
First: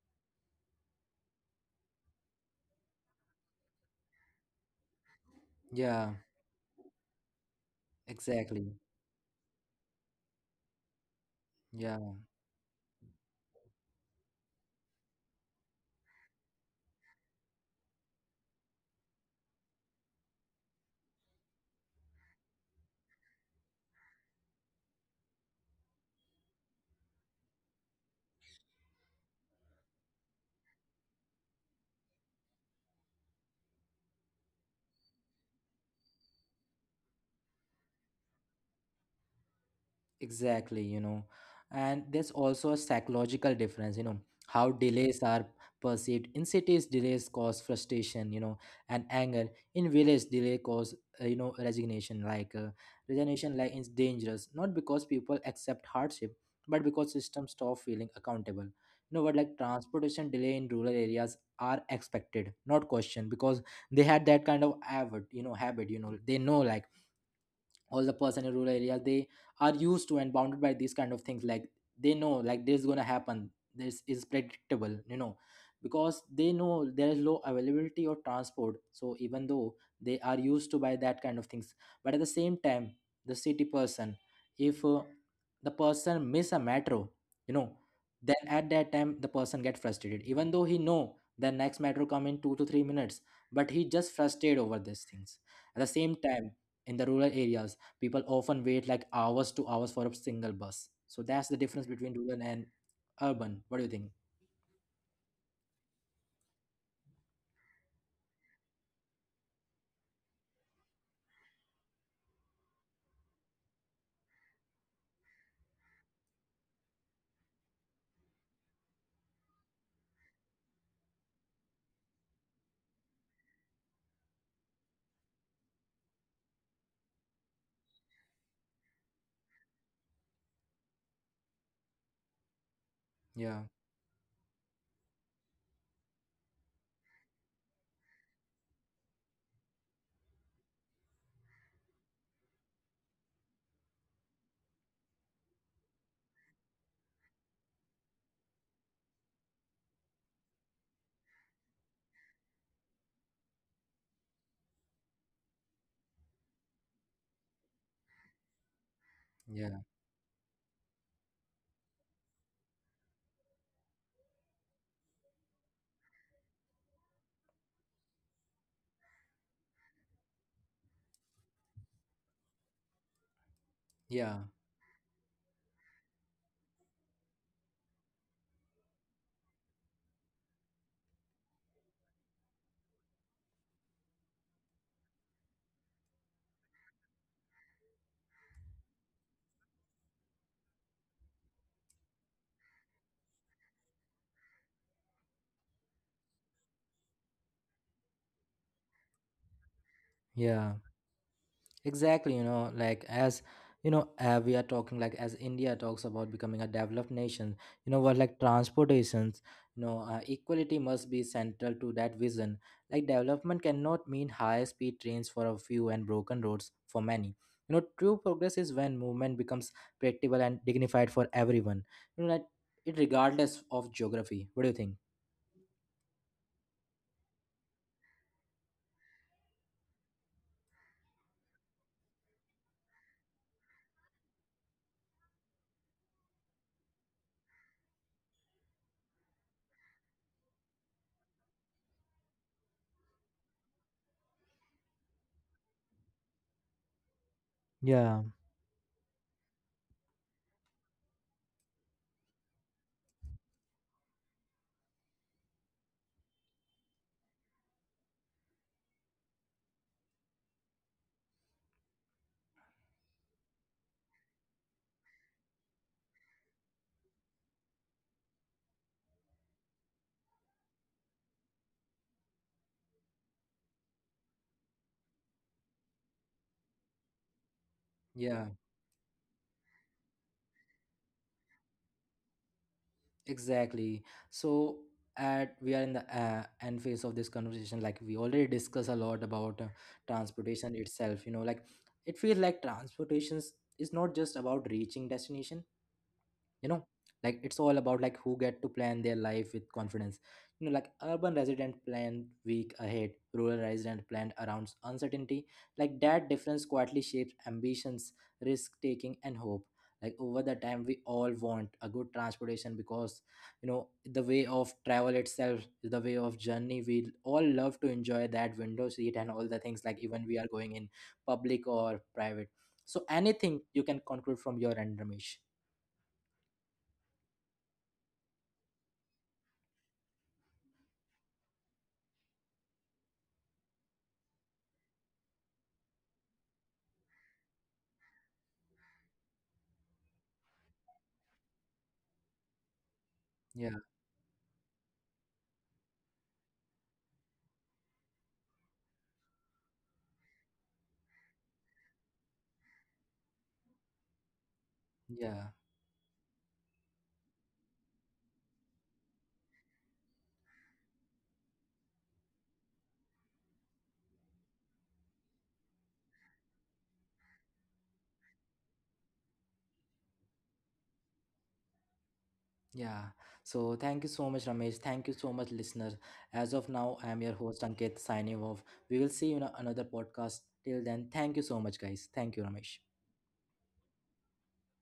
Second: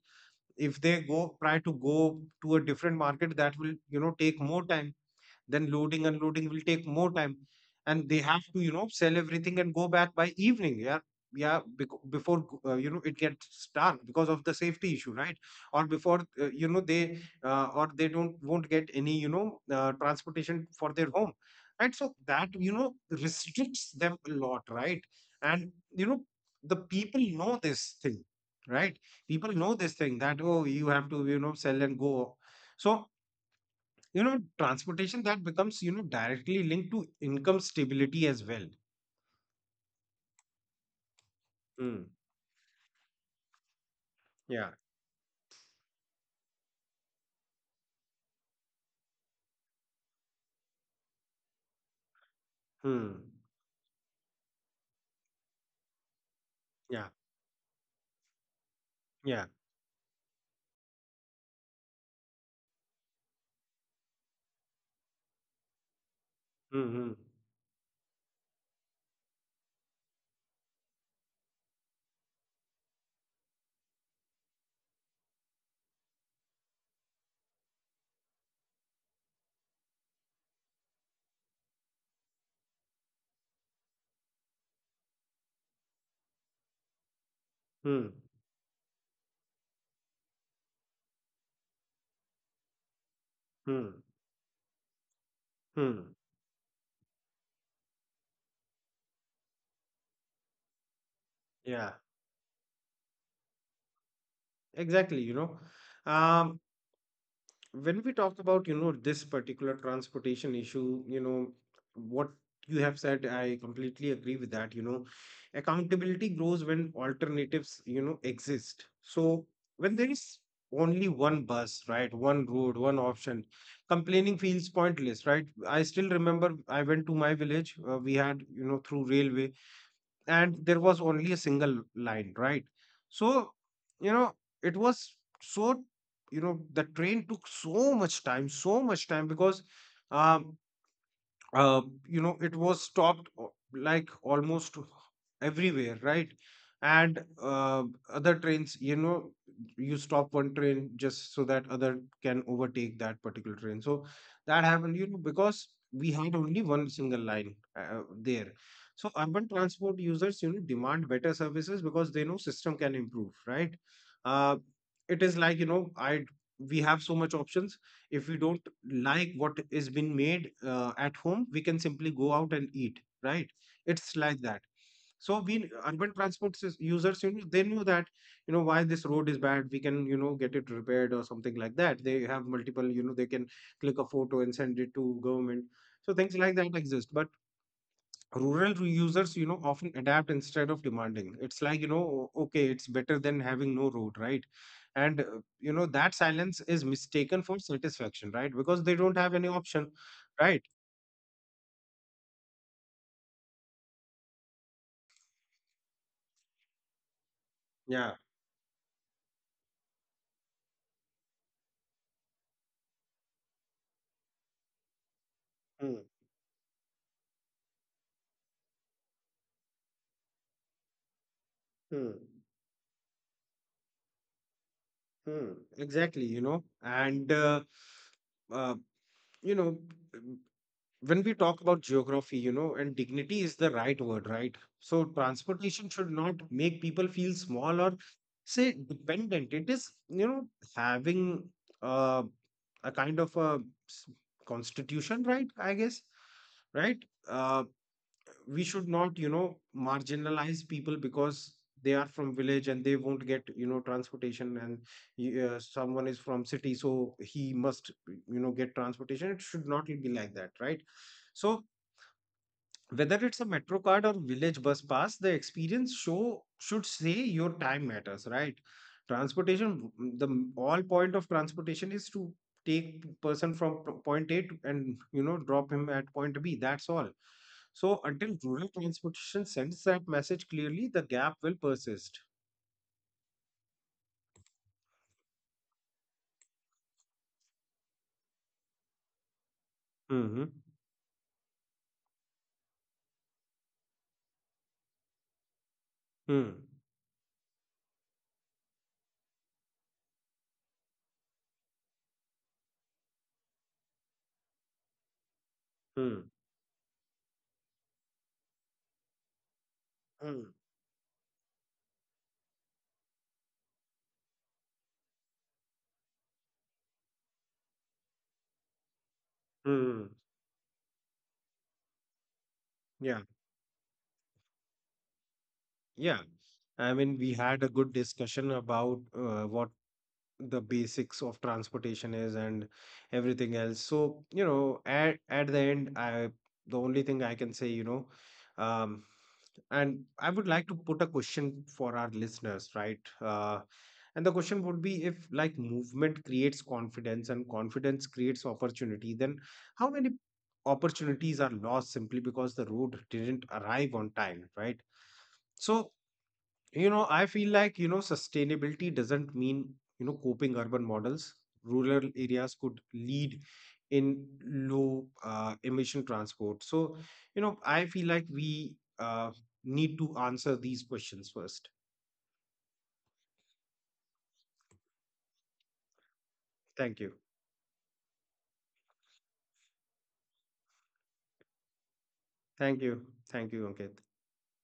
B: If they go try to go to a different market, that will, you know, take more time. Then loading
A: Yeah,
B: and unloading will take more time, and they have to,
A: exactly.
B: you know, sell everything and go back by evening. Yeah, yeah.
A: Yeah,
B: Before you know, it gets dark because of the safety issue, right? Or before you know, they or they don't won't get any, you know, transportation for their home, right? So that, you know, restricts them a lot, right? And, you know, the people know this thing, right? People know this thing that, oh, you have to, you know, sell and go. So, you know, transportation that becomes, you know, directly linked to income stability as well.
A: exactly, you know. And
B: Hmm.
A: there's also a psychological difference, you know, how
B: Yeah.
A: delays are perceived. In cities, delays cause frustration, you know, and anger. In village, delay cause, you know, resignation. Like
B: Hmm.
A: resignation, like, is dangerous, not because people accept hardship, but because
B: Yeah.
A: systems stop feeling accountable. You know, but like
B: Yeah.
A: transportation delay in rural areas are expected, not questioned, because they had that kind of habit, you know, they know like
B: Hmm.
A: all the person in rural areas, they are used to and bounded by these kind of things. Like they know like this is going to happen, this is predictable, you know, because they know there is low availability of transport. So even though they are used to by that kind of things, but at the same time, the city person, if the person miss a metro, you know,
B: Hmm. Hmm.
A: then at that time the person get frustrated even though he know the next metro come in 2 to 3 minutes, but he
B: Hmm.
A: just frustrated over these things. At the same
B: Hmm.
A: time, in the rural areas, people often wait like hours to hours for a single bus. So that's the difference between
B: Yeah.
A: rural and urban. What do you think?
B: Exactly. You know, um, when we talk about, you know, this particular transportation issue, you know, what you have said, I completely agree with that. You know, accountability grows when alternatives, you know, exist. So when there is only one bus, right, one road, one option, complaining feels pointless, right? I still remember I went to my village. We had, you know, through railway, and there was only a single line, right?
A: Yeah,
B: So, you know, it was, so, you know, the train took so much time, so much time because um uh, you know, it was stopped like almost everywhere, right? And other trains, you know, you stop one train just so that other can overtake that particular train. So that happened, you know, because we had only one single line there. So urban
A: yeah,
B: transport users, you know, demand better services because they know system can improve, right? uh, it is like, you know, I we have so much options. If we don't like what is been made at home, we can simply go out and eat, right?
A: yeah,
B: It's like that. So we urban transport users, you know, they knew that, you know, why this road is bad, we can, you know, get it repaired or something like that. They have multiple, you know, they can click a photo and send it to government. So things like that exist. But rural users, you know, often adapt instead of demanding. It's like, you know, okay, it's better than having no road, right? And you know, that silence is mistaken for satisfaction, right? Because they don't have any option,
A: yeah.
B: right.
A: Exactly, you know, like as you know, we are talking like as India talks about becoming a developed nation, you know, what
B: Yeah.
A: like transportations, you know, equality must be central to that vision. Like development cannot mean high speed trains for a few and
B: Hmm.
A: broken roads for many. You know, true progress is when movement becomes predictable and dignified for everyone. You know,
B: Hmm.
A: like it regardless of geography. What do you think?
B: Hmm. Exactly, you know. And uh, you know, when we talk about geography, you know, and dignity is the right word, right? So transportation should not make people feel small or say dependent. It is, you know, having uh, a kind of a s- constitution, right? I guess, right? Uh,
A: Yeah.
B: we should not, you know, marginalize people because they are from village and they won't get, you know, transportation, and someone is from city, so he must, you know, get transportation. It should not be like that, right? So whether it's a metro card or village bus pass, the experience show should say your time matters, right? Transportation, the all point of transportation is to take person from point A to, and you know, drop him at point B. That's all. So
A: Yeah.
B: until rural transportation sends that message clearly, the gap will persist.
A: Exactly. So at we are in the end phase of this conversation. Like we already discussed a lot about
B: Hmm.
A: transportation itself. You know, like it feels like transportation is not just about reaching destination, you
B: Hmm.
A: know, like it's all about like who get to plan their life with confidence. You know, like urban resident plan week ahead, rural resident plan around uncertainty. Like that
B: Hmm.
A: difference quietly shapes ambitions, risk taking and hope. Like over the
B: Hmm.
A: time we all want a good transportation, because you know the way of travel itself is the way of journey. We all love to enjoy that window seat and all the things like even
B: Hmm.
A: we are going in public or private. So
B: Yeah.
A: anything you can conclude from your end, Ramesh?
B: Yeah. I mean, we had a good discussion about what the basics of transportation is and everything else. So, you know, at the end, I the only thing I can say, you know, um and I would like to put a question for our listeners, right?
A: Yeah,
B: And the question would be, if like movement creates confidence and confidence creates opportunity, then how many opportunities are lost simply because the road didn't arrive on time, right?
A: yeah.
B: So, you know, I feel like, you know, sustainability doesn't mean, you know, coping urban models. Rural areas could lead in low emission transport. So, you know, I feel like we uh, need to answer these questions first.
A: Yeah. So thank you so much, Ramesh. Thank you so much, listener. As of now, I
B: Thank
A: am your
B: you.
A: host, Ankit, signing off. We will see you in another podcast. Till then, thank you so much, guys. Thank you, Ramesh.
B: Thank you. Thank you, Ankit.